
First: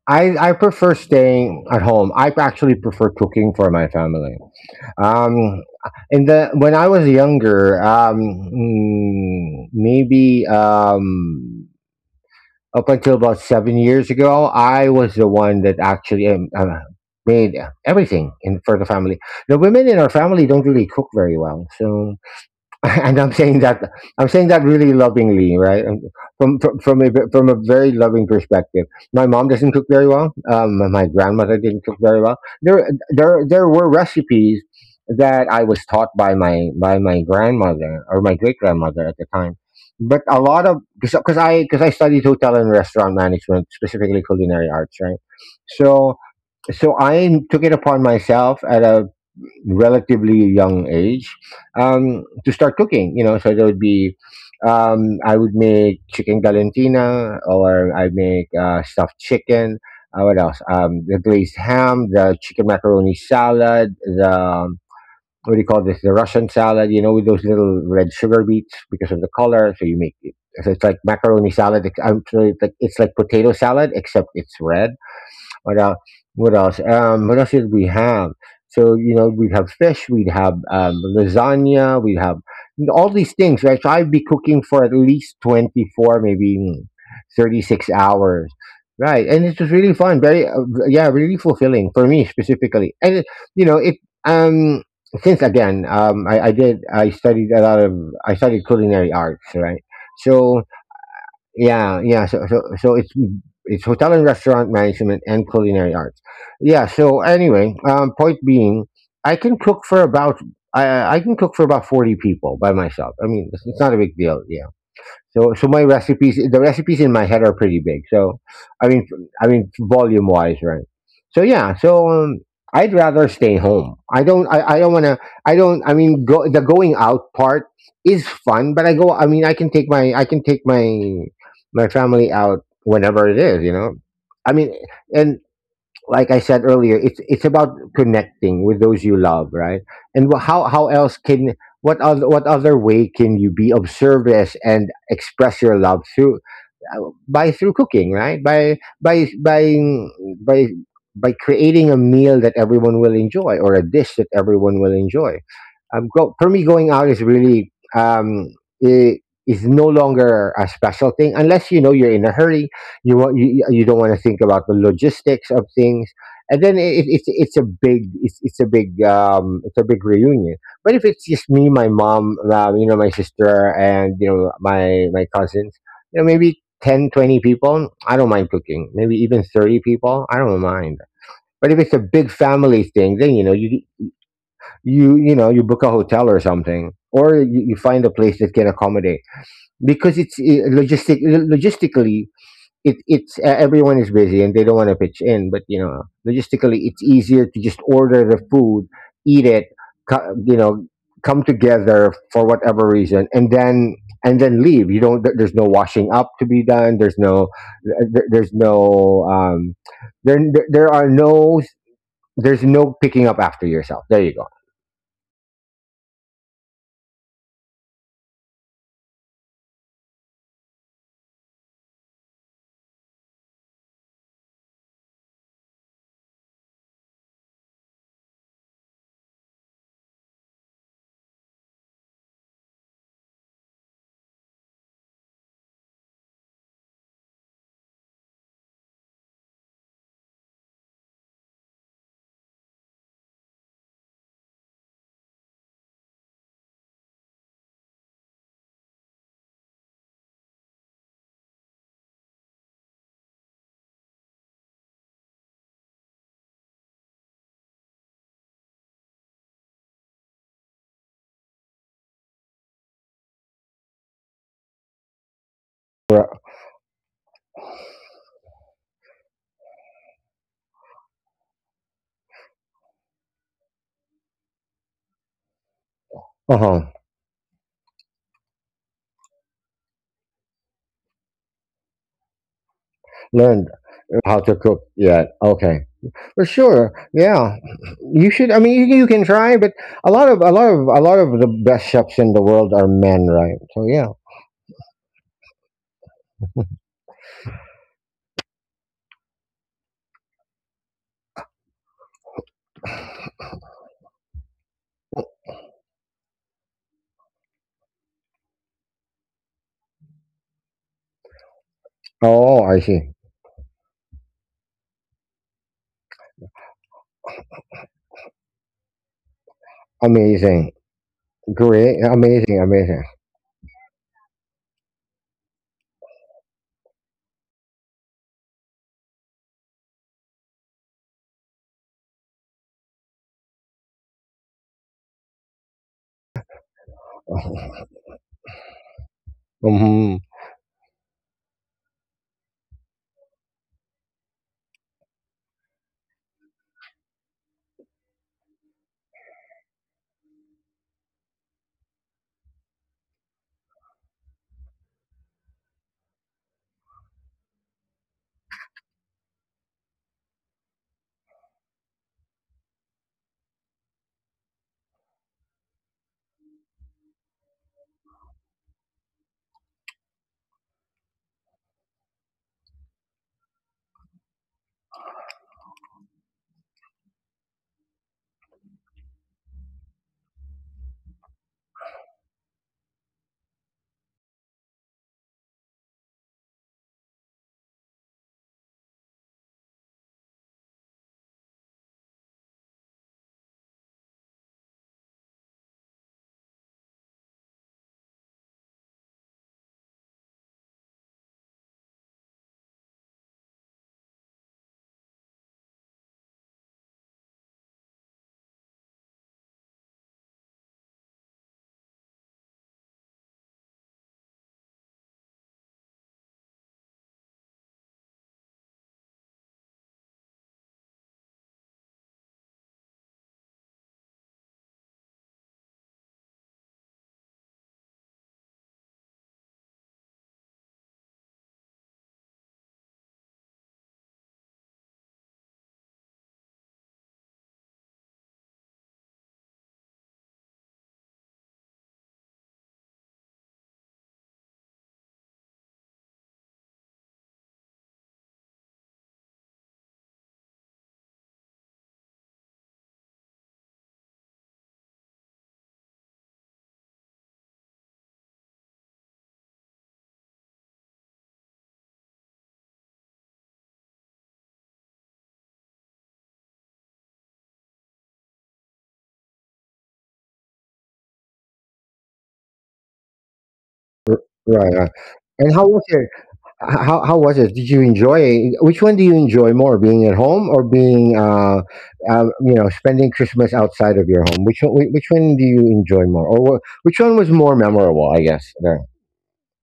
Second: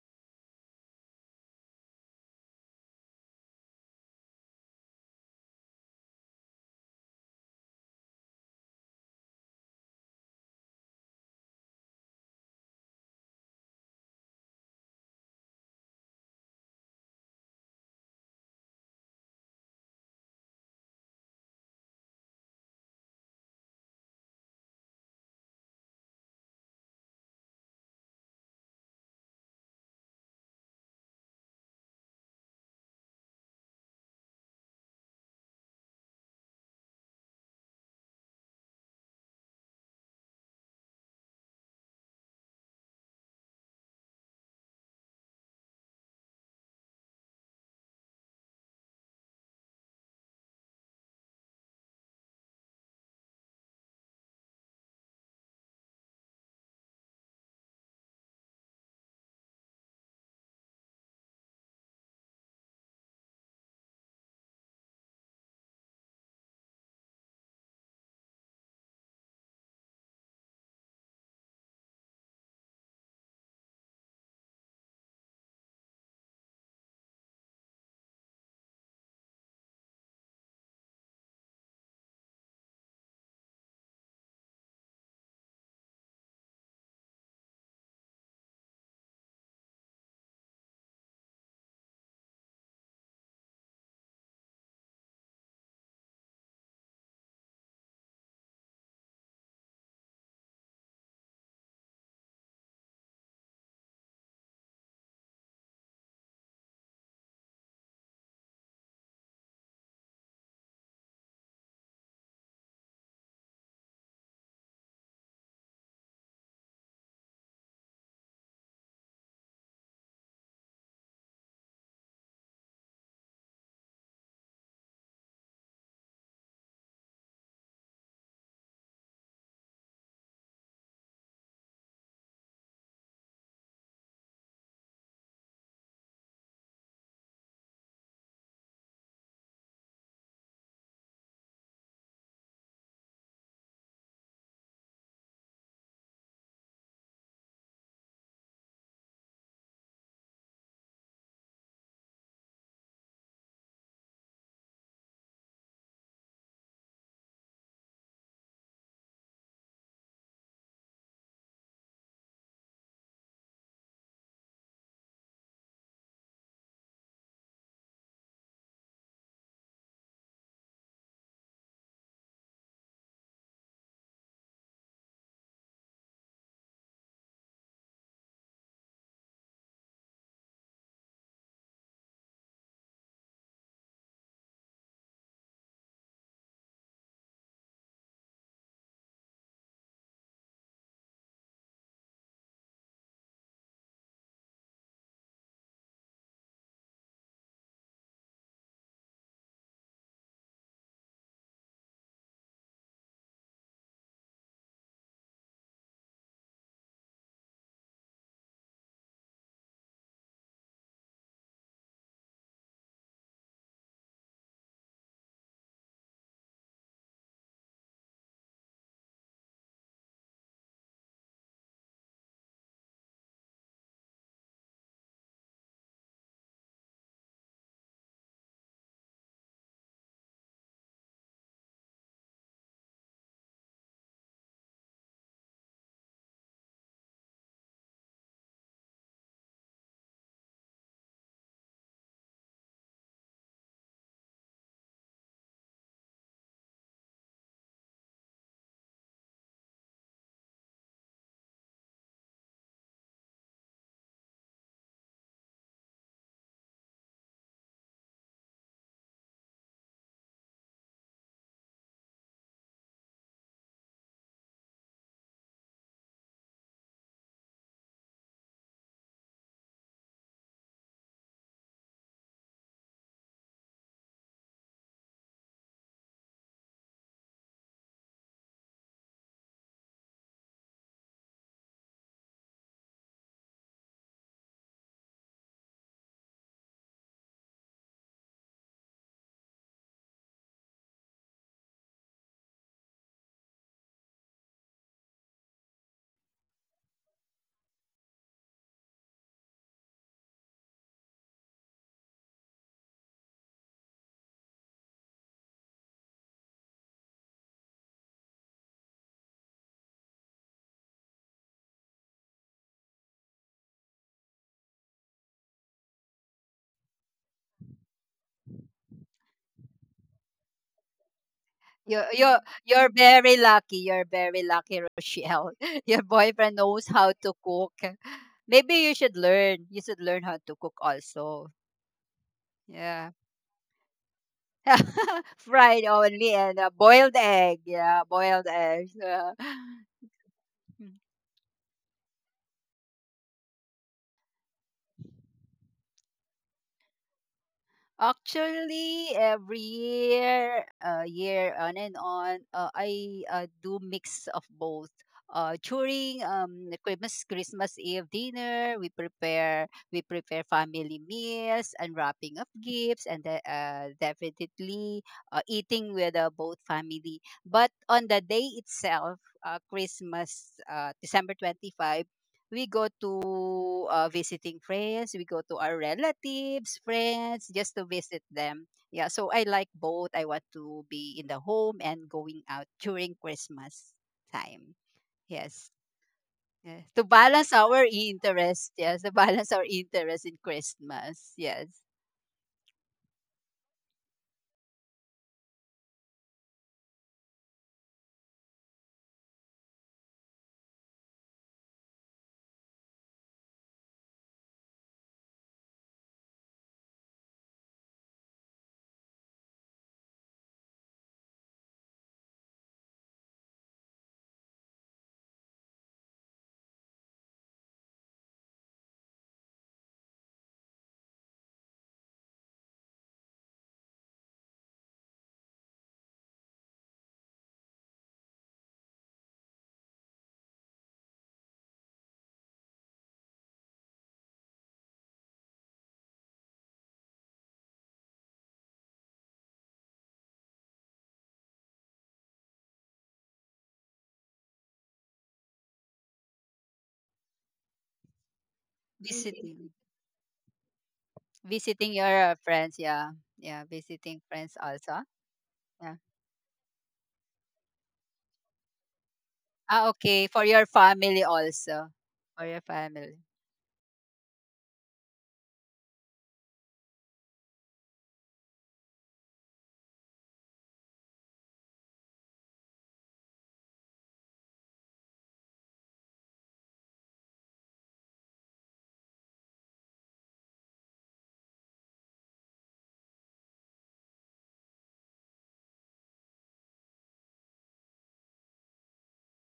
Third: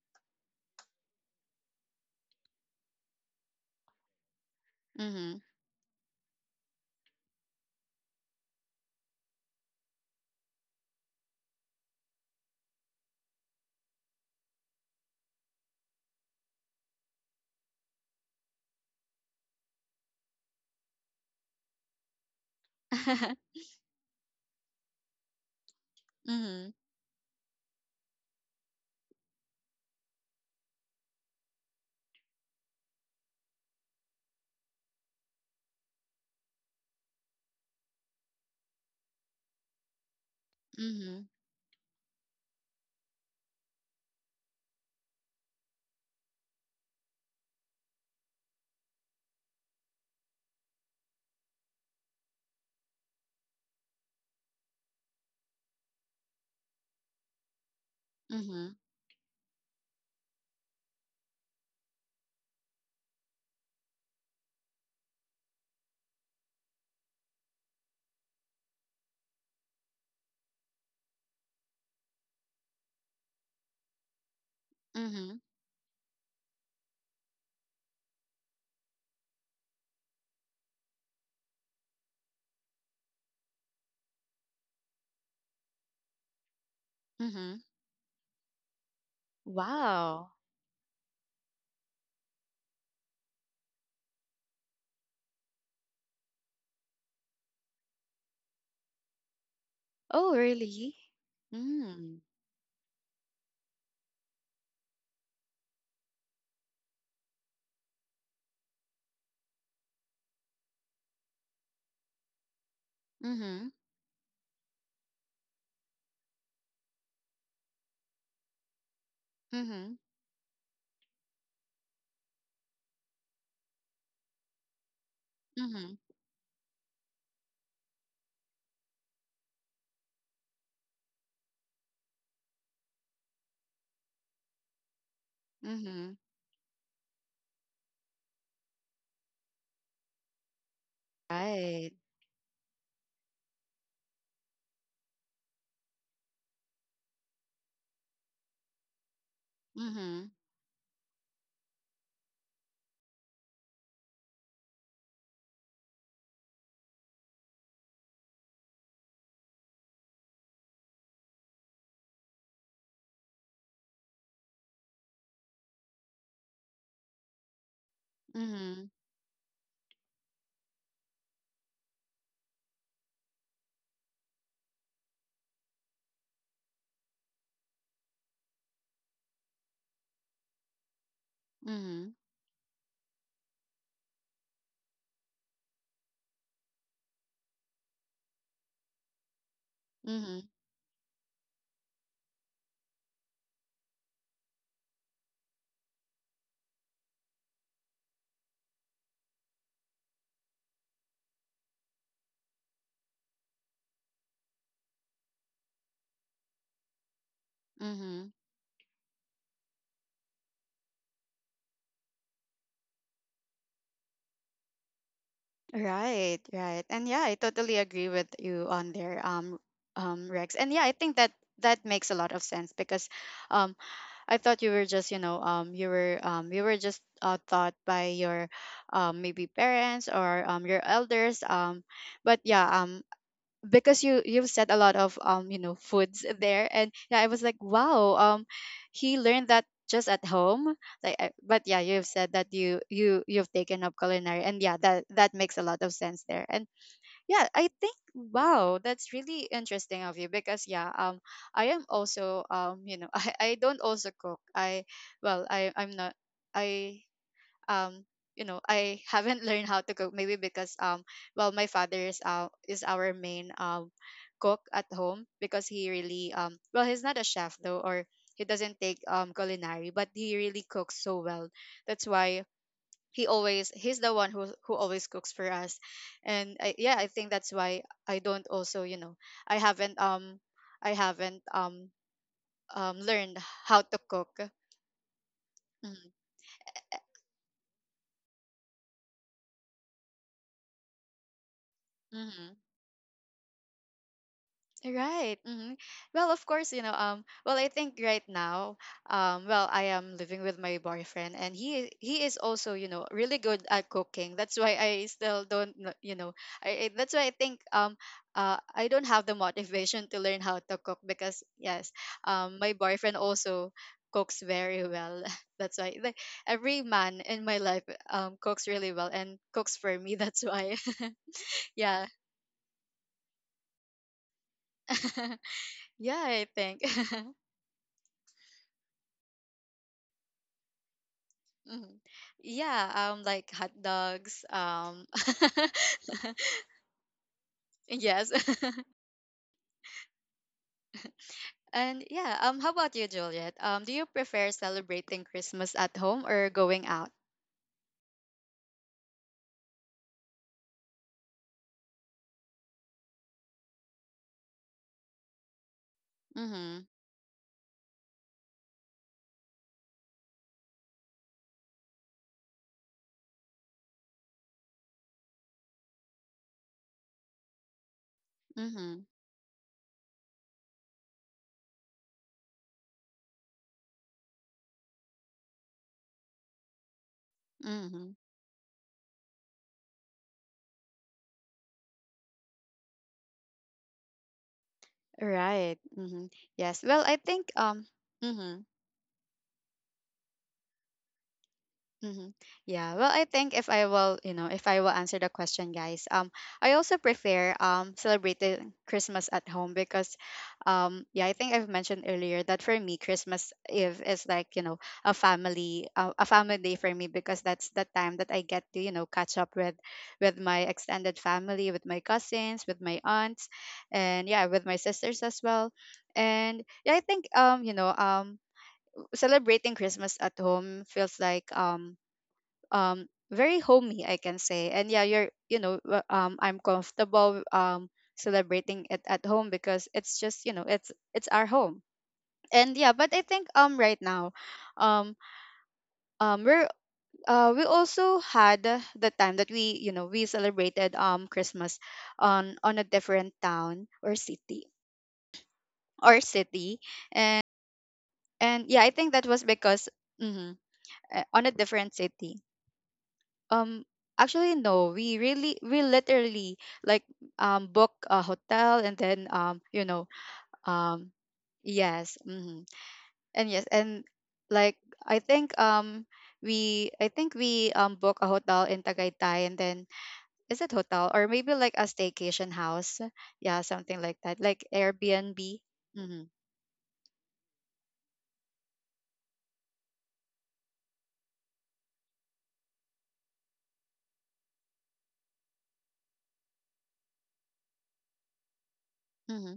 S3: I prefer staying at home. I actually prefer cooking for my family.
S1: Mm-hmm.
S3: Um, in the When I was younger, maybe up until about 7 years ago, I was the one that actually made everything in for the family. The women in our family don't really cook very well, so and I'm saying that really lovingly, right? Um, From
S1: Mm-hmm.
S3: from from a ve- from a very loving perspective. My mom doesn't cook very well. My grandmother didn't cook very well. There were recipes that I was taught by my grandmother or my great grandmother at the time. But a lot of
S1: Mm-hmm.
S3: because I studied hotel and restaurant management, specifically culinary arts, right? So so I took it upon myself at a relatively young age to start cooking. You know, so there would be I would make chicken galantina, or I make
S1: Mm-hmm.
S3: stuffed chicken. What else? The glazed ham, the chicken macaroni salad, the what do you call this? The Russian salad, with those little red sugar beets because of the color. So you make it. So it's like macaroni salad. I'm sorry, it's like potato salad except it's red.
S1: Mm-hmm.
S3: what else? What else? What else did we have? So we'd have fish, we'd have lasagna, we'd have all these things, right? So I'd be cooking for at least 24, maybe thirty
S1: Mm-hmm.
S3: six hours, right? And it was really fun,
S1: Wow.
S3: very yeah, really fulfilling for me specifically. And it, you know, it um since again, I studied a lot of I studied culinary arts, right?
S1: Oh,
S3: So
S1: really?
S3: yeah, yeah.
S1: Mm.
S3: So it's hotel and restaurant management and culinary arts. Yeah. So anyway, point being, I can cook for about I can cook for about 40 people by myself. I mean, it's,
S1: Mm-hmm.
S3: it's not a big deal. Yeah. So my recipes, the recipes in my head are pretty big. So I mean, I mean
S1: Mm-hmm.
S3: volume wise, right? So yeah, so I'd rather stay home. I don't want to, I
S1: Mm-hmm.
S3: don't, I mean, the going out part is fun, but I mean, I can take my, I can take my, my family out whenever it, is, you know. I mean, and
S1: Mm-hmm.
S3: like I said earlier, it's about connecting with those you love, right? And wh- how
S1: Right.
S3: else can what other way can you be of service and express your love uh, through cooking, right?
S1: Mm-hmm.
S3: By by creating a meal that everyone will enjoy or a dish that everyone will enjoy. For me, going out is really it is no longer a special thing unless you know you're in a hurry. You don't want to think about the logistics of things, and then
S1: Mm-hmm.
S3: it's a big reunion. But if it's just me, my mom, my sister, and my cousins, maybe 10, 20 people, I don't mind cooking. Maybe even 30 people, I don't mind. But
S1: Mm-hmm.
S3: if it's a big family thing, then you book a hotel or something, or you find a place that can accommodate because
S1: Mm-hmm.
S3: it's logistically it it's everyone is busy and they don't want to pitch in, but logistically it's easier to just order the food, eat it, co- you know come together for whatever reason, and then leave. You don't there- there's no washing up to be done.
S1: Mm-hmm.
S3: There, there's no um there there are no there's no picking up after yourself. There you go.
S1: Right, right. And yeah, I totally agree with you on there, Rex. And yeah, I think that that makes a lot of sense because um I thought you were just, you were you were just, taught by your maybe parents or your elders. But yeah, because you, you've said a lot of foods there, and yeah, I was like wow, he learned that just at home, like I- but yeah, you've said that you, you've taken up culinary, and yeah, that that makes a lot of sense there. And yeah, I think wow, that's really interesting of you because yeah, I am also I don't also cook. I Well, I'm not. I um you know, I haven't learned how to cook maybe because well, my father is, is our main cook at home because he really
S3: Right.
S1: well, he's not a chef though, or he doesn't take culinary, but he really cooks so well. That's why he always, he's the one who always cooks for us. Yeah,
S3: Uh-huh.
S1: I think that's why I don't also, I haven't i haven't um learned how
S3: Learned
S1: to cook.
S3: how to cook, yeah, okay.
S1: Mm-hmm.
S3: For sure, yeah. You should. I mean, you can try, but a lot of a lot of a lot of the best chefs in the
S1: Mm-hmm.
S3: world are men, right? So yeah.
S1: Right. Hmm. Well, of course, well, I think right now, well, I am living with my boyfriend and he is also, you know, really good at cooking. That's why I still don't, kn- I that's why I think I don't have the motivation to learn how to cook because yes, my
S3: Oh, I
S1: boyfriend
S3: see.
S1: also cooks very well. That's why, like, every man in my life cooks really well and cooks for me. That's
S3: Amazing,
S1: why.
S3: great,
S1: Yeah.
S2: You're you're
S3: amazing,
S2: you're
S3: amazing.
S2: very lucky. You're very lucky, Rochelle. Your
S1: Yeah, I
S2: boyfriend
S1: think.
S2: knows how to cook. Maybe you should learn. You should learn how to cook also.
S1: Mhm. Yeah,
S2: Yeah.
S1: like hot dogs.
S2: Fried only and a boiled egg. Yeah,
S1: Yes,
S2: boiled eggs. Yeah.
S3: Hmm.
S1: and yeah. How about you, Juliet? Do you prefer celebrating Christmas at home or going out?
S2: Actually, every year, year on and on, I do mix of both. During
S1: Mm-hmm.
S2: the Christmas Eve dinner, we prepare family meals, unwrapping of gifts, and definitely eating with both family. But on the day
S1: Mm-hmm.
S2: itself, Christmas, December 25th, we go to visiting friends, we go to our relatives friends just to
S1: Mm-hmm.
S2: visit them. Yeah, so I like both. I want to be in the home and going out during Christmas time. Yes,
S1: Right. Mm-hmm. Yes.
S2: yes, to
S1: Well, I
S2: balance
S1: think
S2: our
S1: um. Mm-hmm.
S2: interest, yes, to balance our interest in Christmas. Yes,
S1: Mm-hmm. Yeah, well, I think if I will, you know, if I will answer the question, guys, I also prefer celebrating Christmas at home because, yeah, I think I've mentioned earlier that for me, Christmas Eve is like, you know, a family day for me because that's the time that I get to, you know, catch up with my extended family, with my cousins, with my aunts, and yeah, with my sisters as well, and yeah, I think, you know, celebrating Christmas at home feels like very homey, I can say. And yeah, you're, I'm comfortable celebrating it at home because it's just, you know, it's our home. And yeah, but I think right now um we're, we also had the time that we, you know, we celebrated Christmas on a different town or city, or city. and and yeah, I think that was
S2: visiting
S1: because mhm, on a
S2: visiting
S1: different
S2: your
S1: city.
S2: friends, yeah, yeah,
S1: Um,
S2: visiting
S1: actually,
S2: friends
S1: no.
S2: also,
S1: We really, we
S2: yeah.
S1: literally like, book a hotel and then,
S2: Ah, okay, for your
S1: um
S2: family also,
S1: yes,
S2: for your
S1: hmm.
S2: family.
S1: And yes, and like, I think we I think we book a hotel in Tagaytay, and then is it hotel or maybe like a staycation house? Yeah, something like that, like
S3: Right, right.
S1: Airbnb.
S3: And how was it?
S1: Mm-hmm.
S3: How was it? Did you enjoy it? Which one do you enjoy more, being at home or being, spending Christmas outside of your home? Which one do you enjoy more, or which one was more memorable? I guess.
S1: Mm-hmm.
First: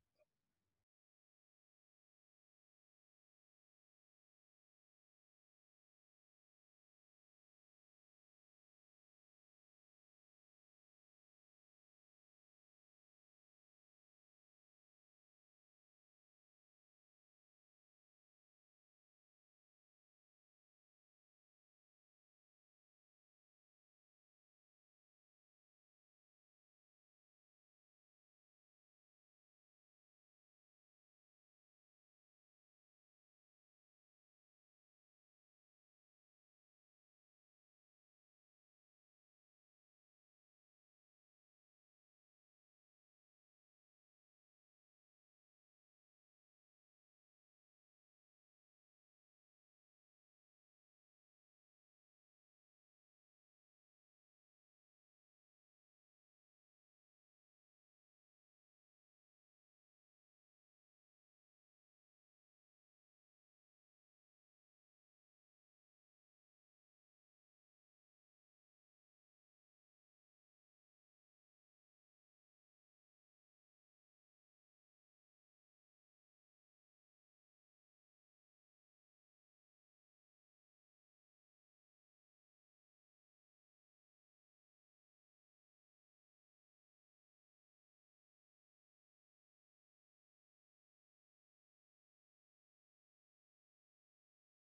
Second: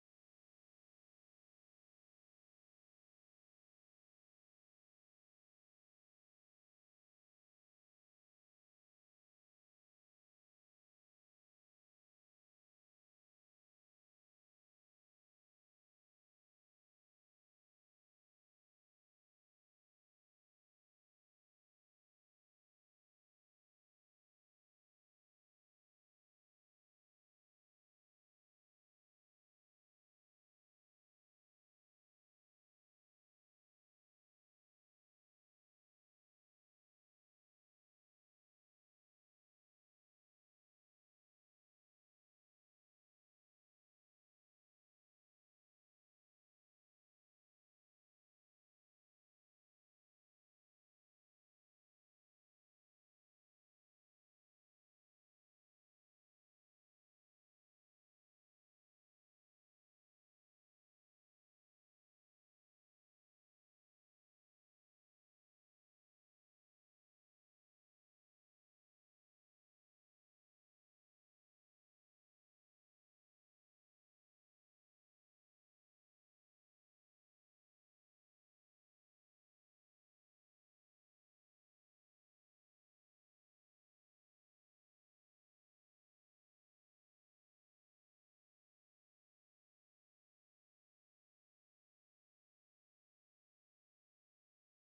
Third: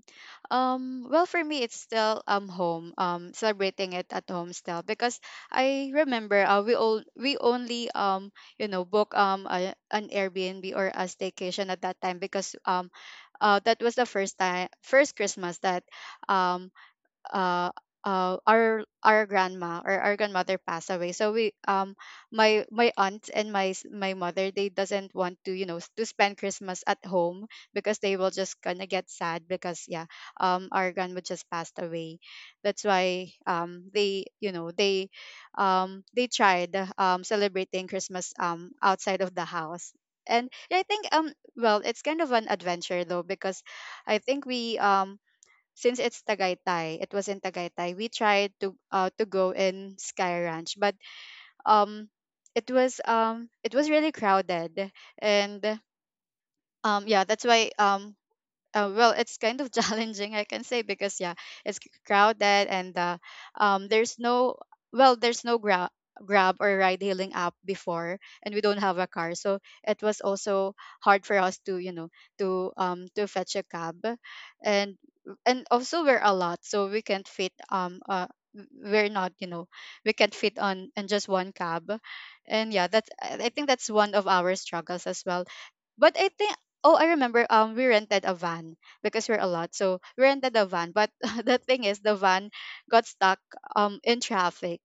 S1: Well, for me, it's still home. Celebrating it at home still because I remember, we all, we only you know, book a, an Airbnb or a staycation at that time because that was the first time, first Christmas that um uh, our grandma or our grandmother passed away. So we, my, my aunt and my s- my mother, they doesn't want to, you know, s- to spend Christmas at home because they will just gonna get sad because yeah, our grandma just passed away. That's why, they, you know, they tried celebrating Christmas outside of the house. And I think well, it's kind of an adventure though because I think we, since it's Tagaytay, it was in Tagaytay, we tried to, to go in Sky Ranch, but um it was, it was really crowded. And yeah, that's why, well, it's kind of challenging, I can say, because yeah, it's c- crowded, and there's no, well, there's no grab, grab, or ride hailing app before, and we don't have a car, so it was also hard for us to, you know, to fetch a cab. and and also, we're a lot, so we can't fit, we're not, you know, we can't fit on in just one cab. And yeah, that's, I think that's one of our struggles as well. But I think, oh, I remember we rented a van because we're a lot. So we rented a van. But the thing is, the van got stuck in traffic.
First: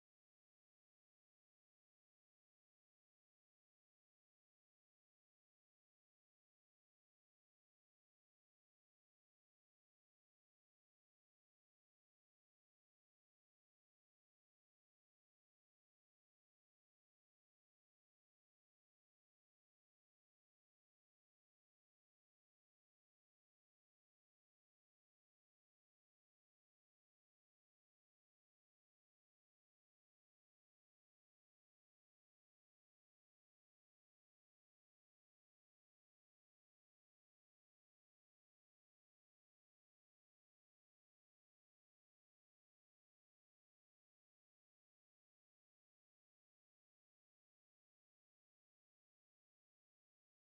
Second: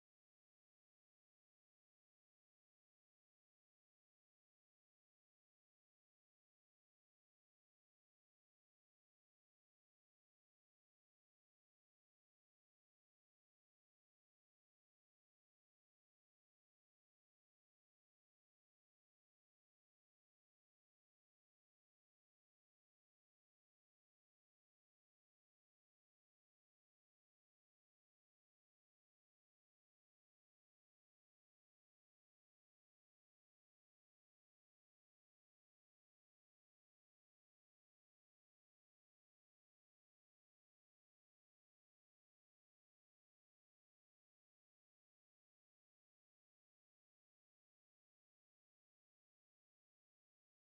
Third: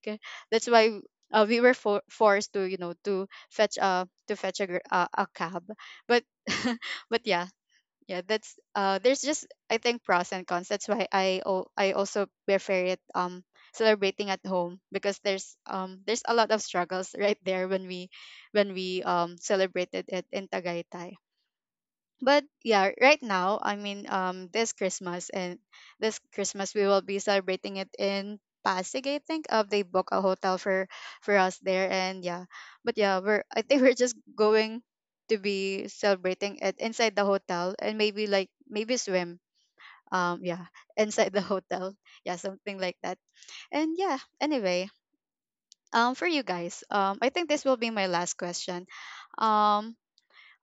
S1: That's why, we were for- forced to, you know, to fetch a, to fetch a gr- a cab. But but yeah, yeah, that's, there's just, I think, pros and cons. That's why I, oh, I also prefer it, celebrating at home because there's a lot of struggles right there when we, when we celebrated it in Tagaytay. But yeah, right now, I mean, this Christmas, and this Christmas, we will be celebrating it in Pasig, I think. They book a hotel for us there. And yeah, but yeah, we're, I think we're just going to be celebrating it inside the hotel and maybe, like, maybe swim, yeah, inside the hotel. Yeah, something like that. And yeah, anyway, for you guys, I think this will be my last question. um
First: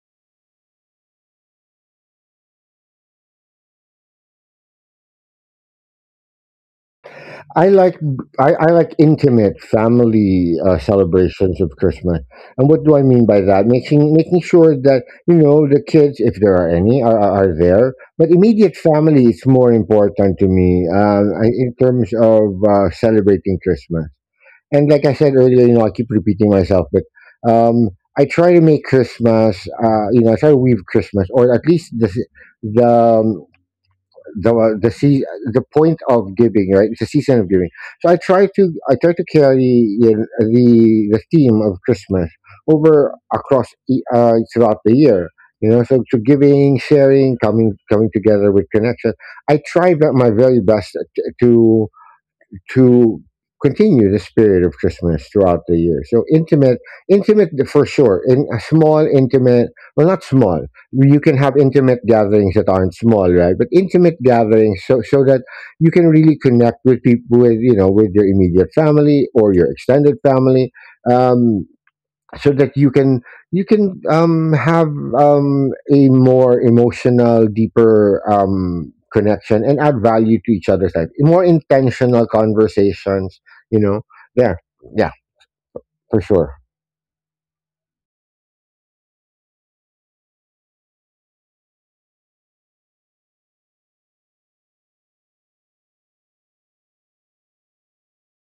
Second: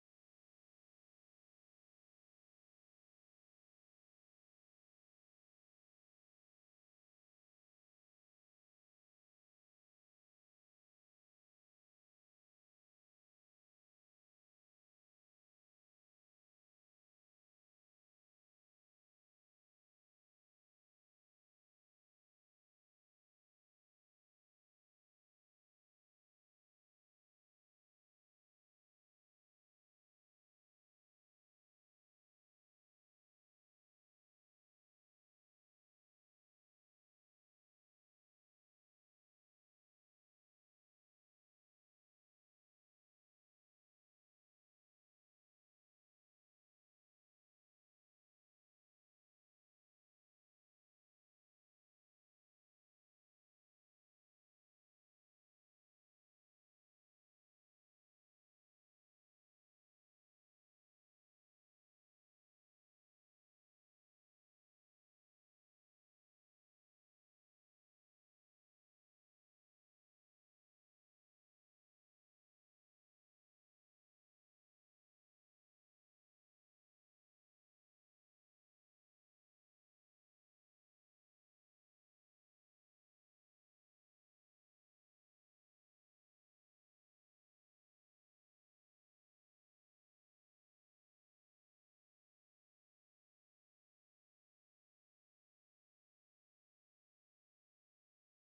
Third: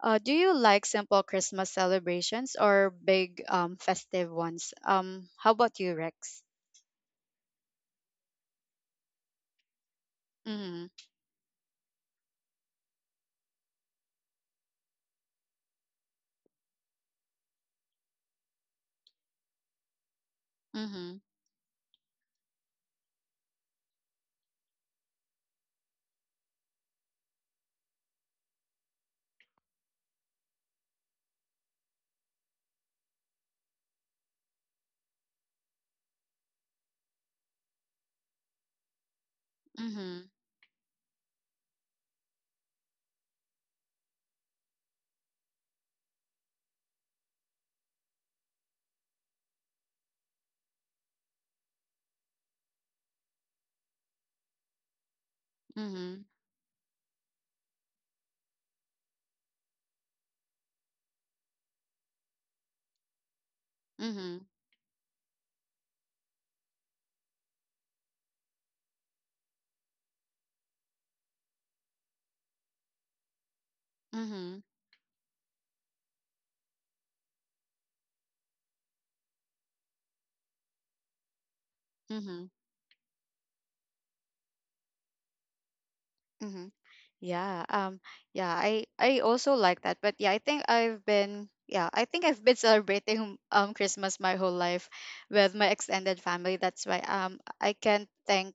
S1: do you like simple Christmas celebrations or big festive ones? How about you, Rex?
S3: I like I like intimate family
S1: Mm-hmm.
S3: celebrations of Christmas. And what do I mean by that? Making sure that the kids, if there are any, are there. But immediate family is more important to me
S1: Mm-hmm.
S3: in terms of celebrating Christmas. And like I said earlier, I keep repeating myself, but um, I try to make Christmas. I try to weave Christmas, or at least the um, the sea the point of giving, right? It's a season of giving. So I try to carry
S1: Mm-hmm.
S3: the theme of Christmas over throughout the year. So, to giving, sharing, coming together with connection. I try my very best to to continue the spirit of Christmas throughout the year. So
S1: Mm-hmm.
S3: intimate, intimate for sure. In a small, intimate, well, not small. You can have intimate gatherings that aren't small, right? But intimate
S1: Mm-hmm.
S3: gatherings, so that you can really connect with people, with with your immediate family or your extended family. Um, so that you can
S1: Mm-hmm.
S3: have a more emotional, deeper connection and add value to each other's life. More intentional
S1: Mm-hmm.
S3: conversations, you know. There, yeah, for sure.
S1: Mm-hmm. Yeah. Yeah. I. I also like that. But yeah, I think I've been. Yeah, I think I've been celebrating Christmas my whole life with my extended family. That's why I can't thank,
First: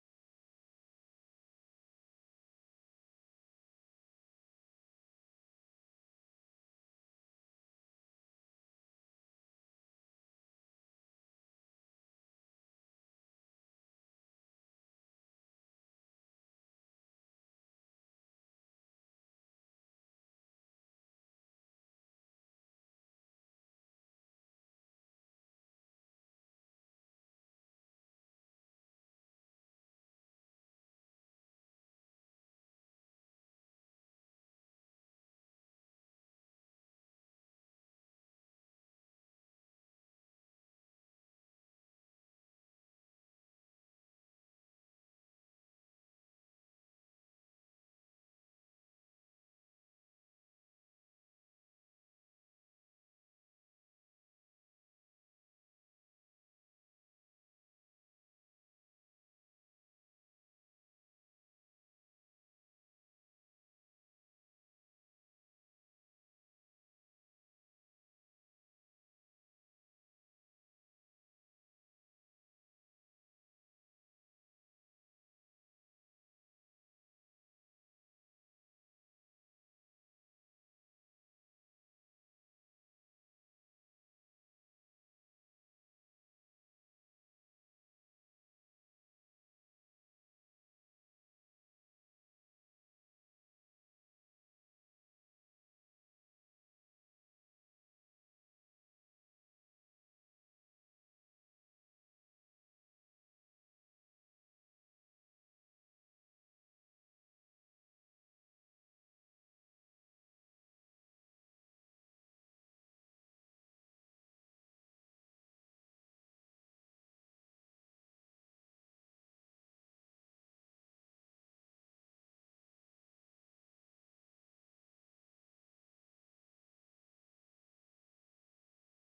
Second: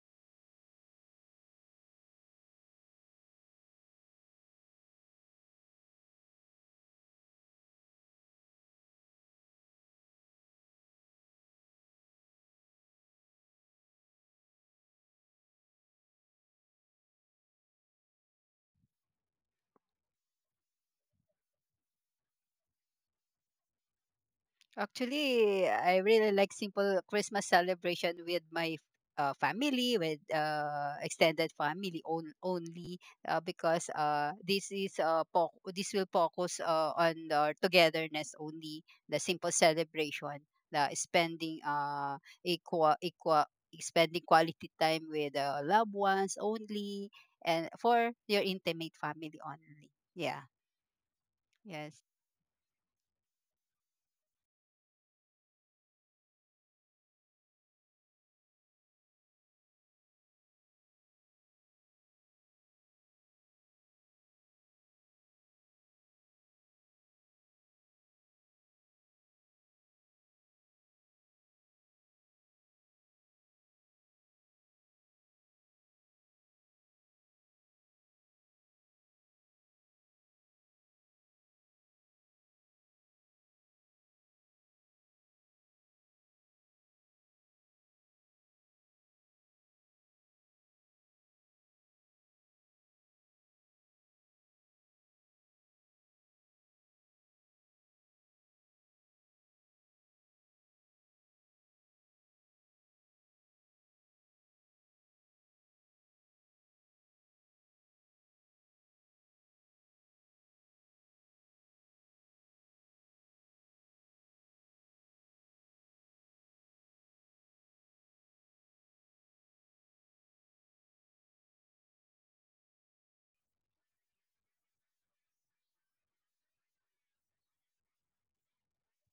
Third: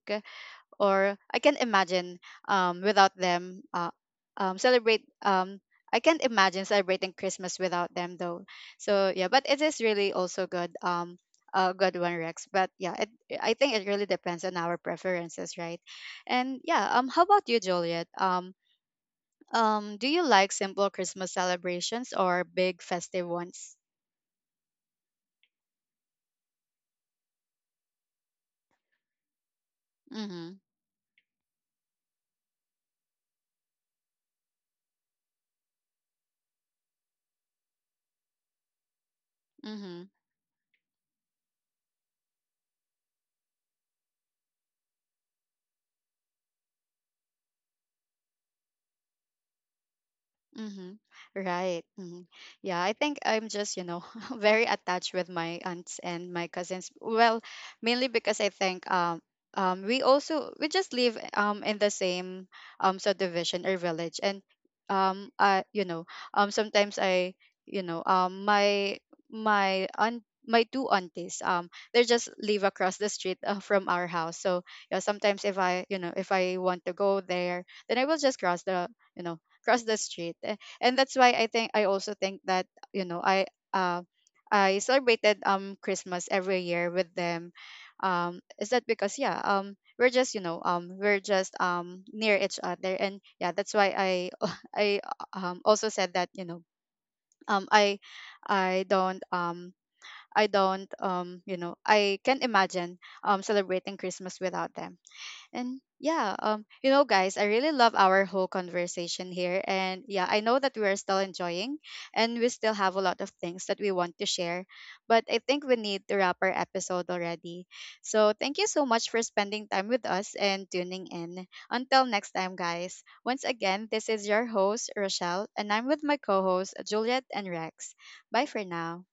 S1: or I can't imagine without them, celebrate. I can't imagine celebrating Christmas without them though. So yeah, but it is really also good. A good one, Rex. But yeah, it, I think it really depends on our preferences, right? And yeah, how about you, Juliet? Do you like simple Christmas celebrations or big festive ones?
S2: Actually, I really like simple Christmas celebration with my family, with
S1: Mm-hmm.
S2: extended family on, only, because this is this will focus on the togetherness only, the simple
S1: Mm-hmm.
S2: celebration, the spending equal spending quality time with loved ones only, and for your intimate family only. Yeah.
S1: Mm-hmm. Right.
S2: Yes.
S1: Hmm. Yeah, I think I'm just, you know, very attached with my aunts and my cousins. Well, mainly because I think we also, we just live in the same subdivision or village. And I, you know, sometimes I, you know, my, my aunt, my two aunties, they just live across the street, from our house. So yeah, sometimes if I, you know, if I want to go there, then I will just cross the, you know, cross the street. Eh, and that's why I think I also think that, you know, I, uh, I celebrated Christmas every year with them. Is that because yeah, we're just, you know, we're just near each other. And yeah, that's why I I also said that, you know, um I I don't, I don't, you know, I can imagine celebrating Christmas without them. And yeah, you know, guys, I really love our whole conversation here. And yeah, I know that we are still enjoying and we still have a lot of things that we want to share. But I think we need to wrap our episode already. So thank you so much for spending time with us and tuning in. Until next time, guys. Once again, this is your host, Rochelle, and I'm with my co hosts, Juliet and Rex. Bye for now.